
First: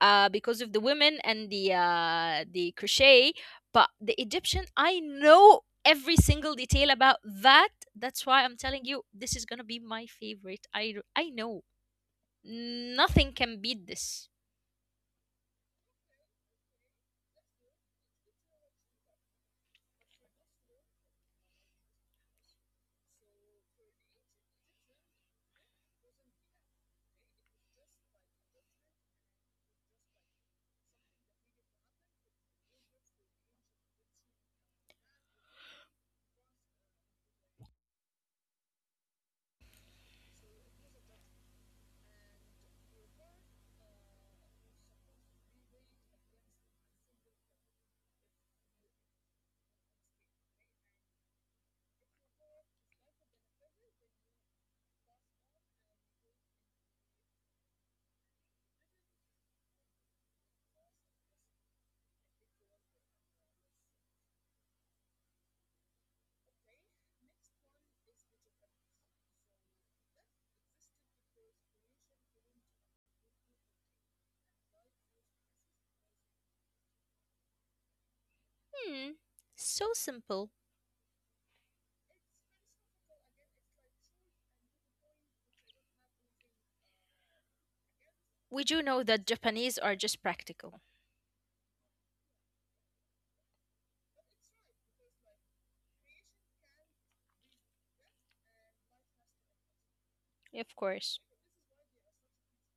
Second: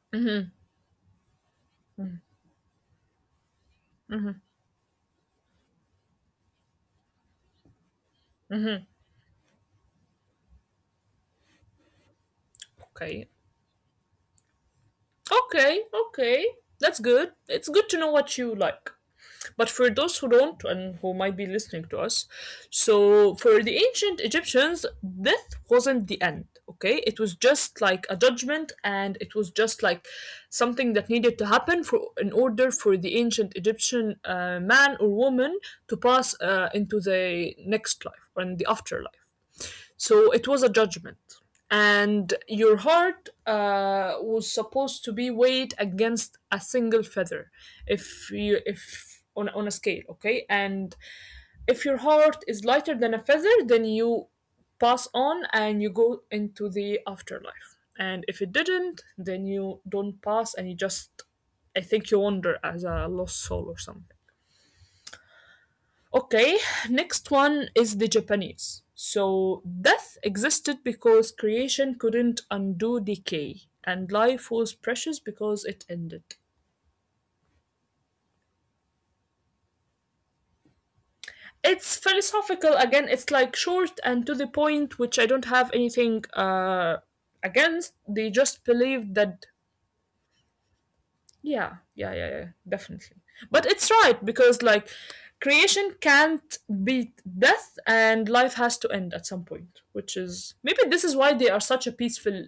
Speaker 2: uh, because of the women and the uh, the crochet. But the Egyptian, I know every single detail about that. That's why I'm telling you this is gonna be my favorite. I I know
Speaker 1: Okay.
Speaker 2: nothing can beat this.
Speaker 1: Okay. Okay. That's good. It's good to know what you like. But for those who don't and who might be listening to us, so for the ancient Egyptians, death wasn't the end, okay? It was just like a judgment and it was just like something that needed to happen for in order for the ancient Egyptian uh, man or woman to pass uh, into the next life or in the afterlife. So it was a judgment. And your heart uh, was supposed to be weighed against a single feather, if you if on on a scale, okay. And if your heart is lighter than a feather, then you pass on and you go into the afterlife. And if it didn't, then you don't pass and you just, I think you wander as a lost soul or something. Okay, next one is the Japanese. So, death existed because creation couldn't undo decay, and life was precious because it ended.
Speaker 2: Hmm, so simple.
Speaker 1: It's philosophical again, it's like short and to the point, which I don't have anything uh, against. They
Speaker 2: We
Speaker 1: just
Speaker 2: do know that
Speaker 1: believe that,
Speaker 2: Japanese are just practical.
Speaker 1: yeah, yeah, yeah, yeah, definitely. But it's right because, like, creation can't beat death and life has to end at some point, which
Speaker 2: Of
Speaker 1: is maybe
Speaker 2: course,
Speaker 1: this is why they are such a peaceful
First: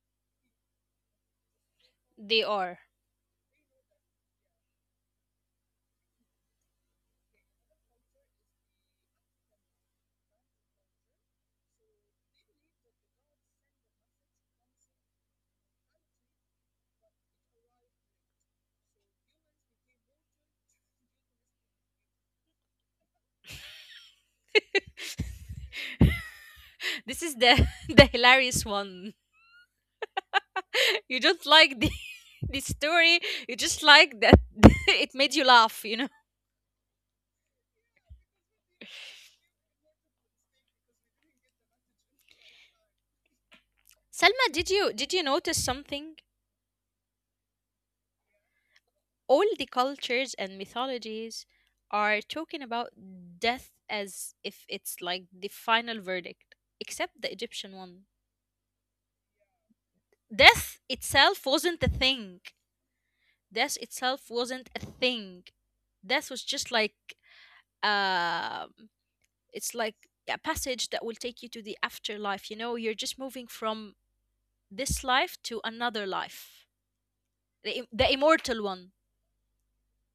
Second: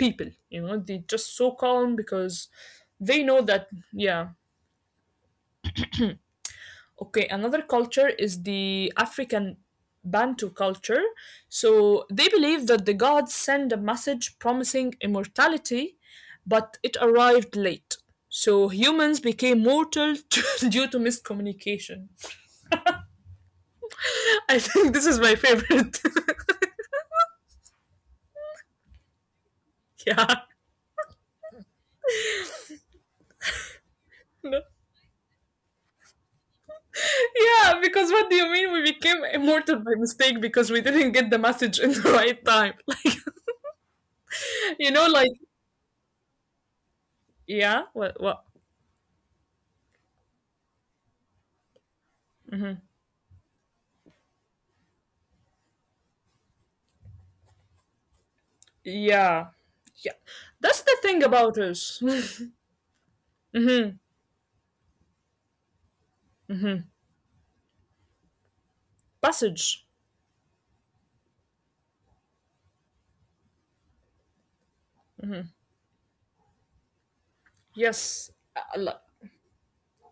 Speaker 1: people, you know, they just so calm
Speaker 2: they
Speaker 1: because
Speaker 2: are.
Speaker 1: they know that yeah. Okay, another culture is the african bantu culture. So they believe that the gods send a message promising immortality, but it arrived late, so humans became mortal due to miscommunication. I think this is my favorite.
Speaker 2: This is the the hilarious one.
Speaker 1: Yeah.
Speaker 2: You just like the the story. You just like that
Speaker 1: No.
Speaker 2: it made you laugh, you know.
Speaker 1: Yeah, because what do you mean we became immortal by mistake because we didn't get the message in the right time? Like,
Speaker 2: Selma, did
Speaker 1: you
Speaker 2: you
Speaker 1: know,
Speaker 2: did you
Speaker 1: like
Speaker 2: notice something?
Speaker 1: Yeah, what, what?
Speaker 2: All the cultures and mythologies are talking about death as if it's like the final verdict, except the Egyptian one.
Speaker 1: Yeah, yeah. That's
Speaker 2: Death
Speaker 1: the thing
Speaker 2: itself
Speaker 1: about
Speaker 2: wasn't a
Speaker 1: us.
Speaker 2: thing. Death
Speaker 1: Mhm.
Speaker 2: itself wasn't a thing. Death was just like um it's
Speaker 1: Passage.
Speaker 2: like a passage that will take you to the afterlife. You know, you're just moving from this life to another life, the, im- the
Speaker 1: Yes,
Speaker 2: immortal one.
Speaker 1: Allah.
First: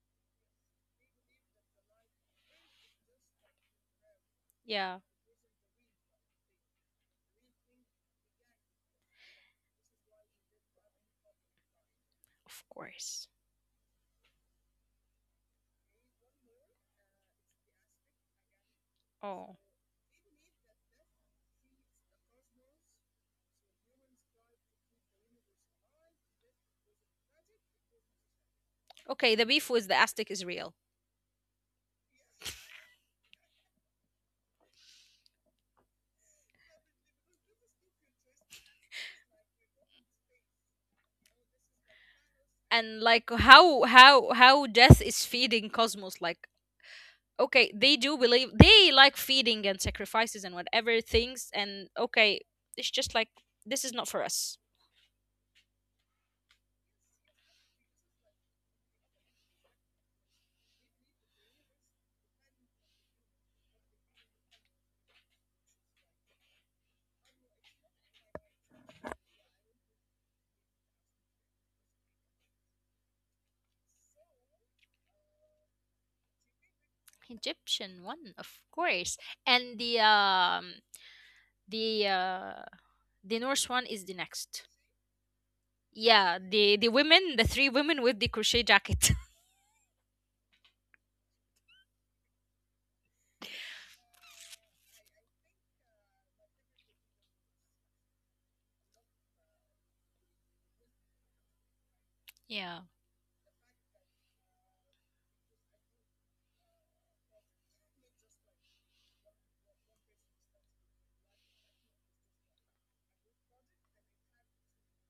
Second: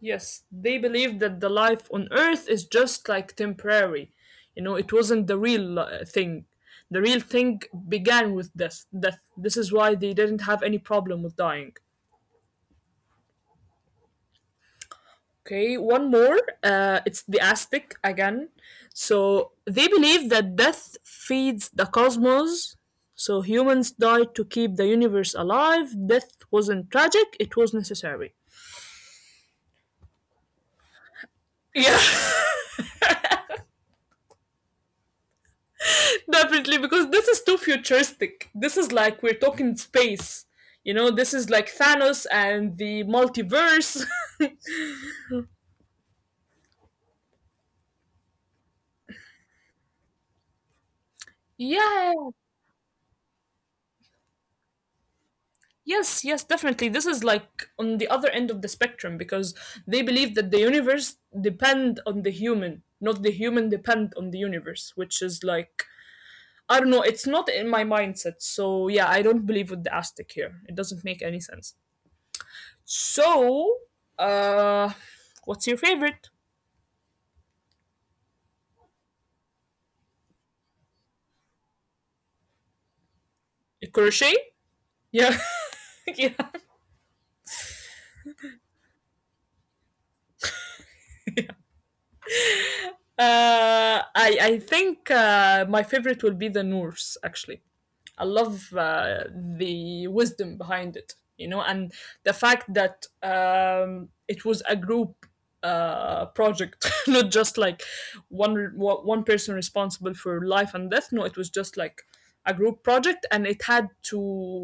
Speaker 1: Yes, they believe that the life on Earth is just like temporary. You know, it
Speaker 2: Yeah,
Speaker 1: wasn't the real uh, thing. The real thing began with death. Death. This is why they didn't have any problem with dying.
Speaker 2: of course.
Speaker 1: Okay, one more. Uh, it's the Aztec again. So
Speaker 2: Oh,
Speaker 1: they believe that death feeds the cosmos. So humans died to keep the universe alive. Death wasn't tragic, it was necessary.
Speaker 2: okay. The beef with the Aztec is real,
Speaker 1: Yeah, definitely, because this is too futuristic. This is like we're talking space. You know, this is like Thanos and
Speaker 2: and
Speaker 1: the
Speaker 2: like how
Speaker 1: multiverse.
Speaker 2: how how death is feeding cosmos. Like okay, they do believe they like feeding and sacrifices and whatever things. And
Speaker 1: Yeah.
Speaker 2: okay, it's just like this is not for us.
Speaker 1: Yes, yes, definitely. This is like on the other end of the spectrum because they believe that the universe depend on the human, not the human depend on the universe, which is like I don't know, it's not in my mindset. So yeah, I don't believe with the Aztec here. It doesn't make any sense. So uh what's your favorite?
Speaker 2: Egyptian one, of course, and the um the uh the Norse one is the
Speaker 1: Crochet?
Speaker 2: next.
Speaker 1: Yeah.
Speaker 2: Yeah,
Speaker 1: Yeah.
Speaker 2: the the women, the three women with the crochet jacket.
Speaker 1: Uh, I I think uh, my favorite will be the Norse. Actually, I love uh, the wisdom behind it, you know, and the
Speaker 2: Yeah.
Speaker 1: fact that um, it was a group uh, project, not just like one re- wa- one person responsible for life and death. No, it was just like a group project, and it had to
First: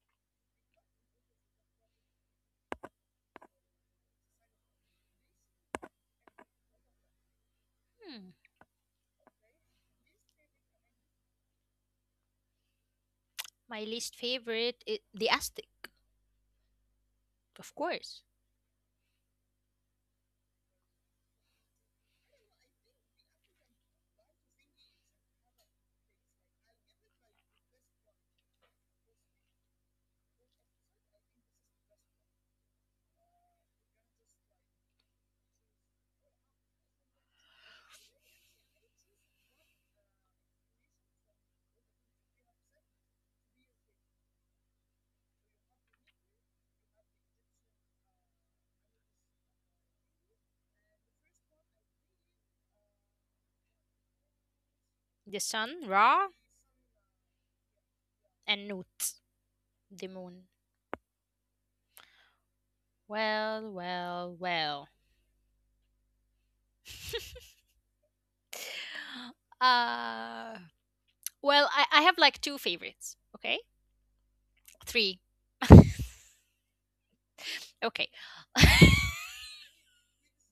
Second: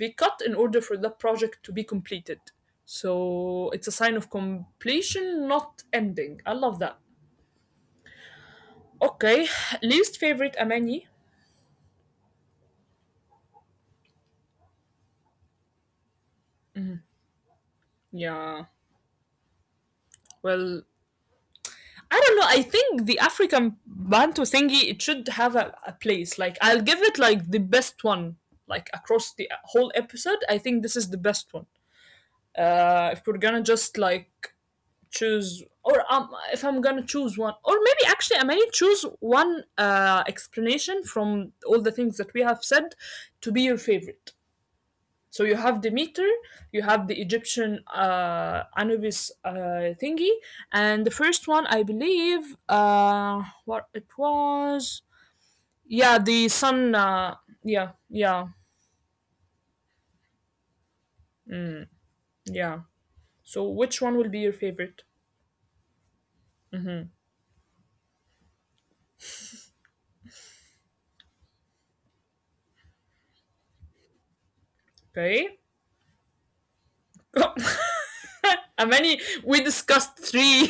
Speaker 1: be cut in order for the project to be completed. So it's a sign of completion, not ending. I love that.
Speaker 2: Hmm.
Speaker 1: Okay, least favorite Amani.
Speaker 2: My least favorite is the Aztec, of course.
Speaker 1: Yeah. Well, I don't know. I think the African Bantu thingy it should have a, a place. Like I'll give it like the best one. Like across the whole episode, I think this is the best one. Uh, if we're gonna just like choose, or um, if I'm gonna choose one, or maybe actually I may choose one uh explanation from all the things that we have said to be your favorite. So you have Demeter, you have the Egyptian uh, Anubis uh, thingy, and the first one I believe uh, what it was,
Speaker 2: The sun,
Speaker 1: yeah, the
Speaker 2: Ra,
Speaker 1: sun. Uh, yeah, yeah,
Speaker 2: and Nut, the moon.
Speaker 1: yeah. So
Speaker 2: Well,
Speaker 1: which one will be your
Speaker 2: well,
Speaker 1: favorite?
Speaker 2: well. uh, well, I, I have like two favorites. Okay, three.
Speaker 1: Okay, how
Speaker 2: Okay.
Speaker 1: many? We discussed three.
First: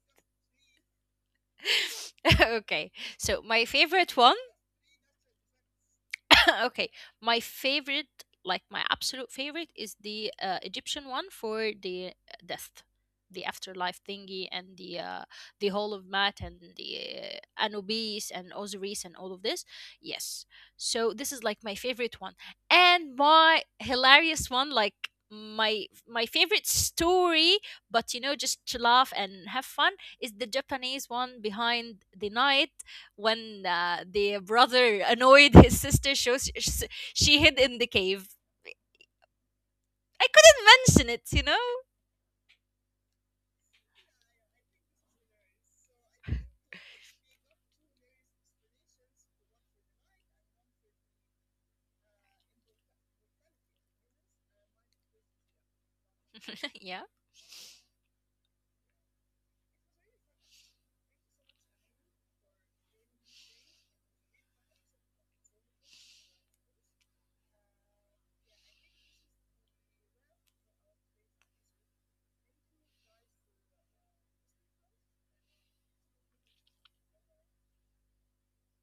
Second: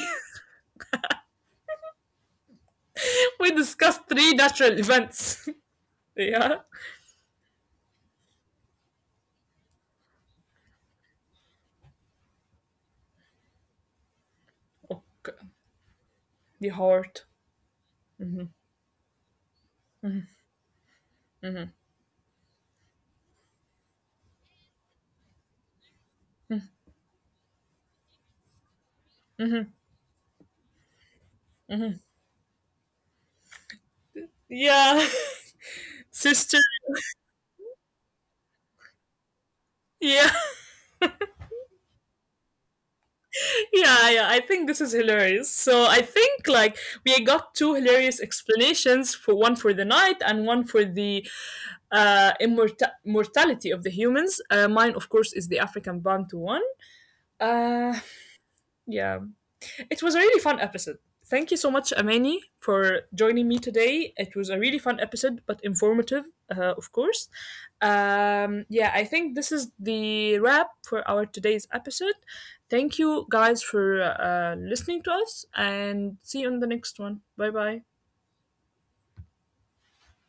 Speaker 2: Okay. So
Speaker 1: We
Speaker 2: my
Speaker 1: discussed
Speaker 2: favorite
Speaker 1: three
Speaker 2: one
Speaker 1: natural events. Yeah.
Speaker 2: okay, my favorite, like my absolute favorite, is the uh, Egyptian one for the uh, death, the afterlife thingy, and the uh,
Speaker 1: Okay.
Speaker 2: the Hall of Mat and
Speaker 1: The
Speaker 2: the
Speaker 1: heart.
Speaker 2: uh, Anubis and Osiris and all of this. Yes, so this is like my favorite one, and my hilarious one, like my my favorite story but you know just to laugh and have fun is the Japanese one behind the night when uh, the brother
Speaker 1: Yeah.
Speaker 2: annoyed his sister, so
Speaker 1: Sister.
Speaker 2: she, she hid in the cave.
Speaker 1: Yeah.
Speaker 2: I couldn't mention it, you know?
Speaker 1: Yeah, yeah, I think this is hilarious. So I think like we got two hilarious explanations for one for the night and one for the uh, immorta- mortality of the humans. Uh, mine, of course, is the African Bantu one.
Speaker 2: Yeah.
Speaker 1: Uh, yeah, it was a really fun episode. Thank you so much, Amani, for joining me today. It was a really fun episode, but informative, uh, of course. Um, yeah, I think this is the wrap for our today's episode. Thank you guys for uh, listening to us, and see you on the next one. Bye bye.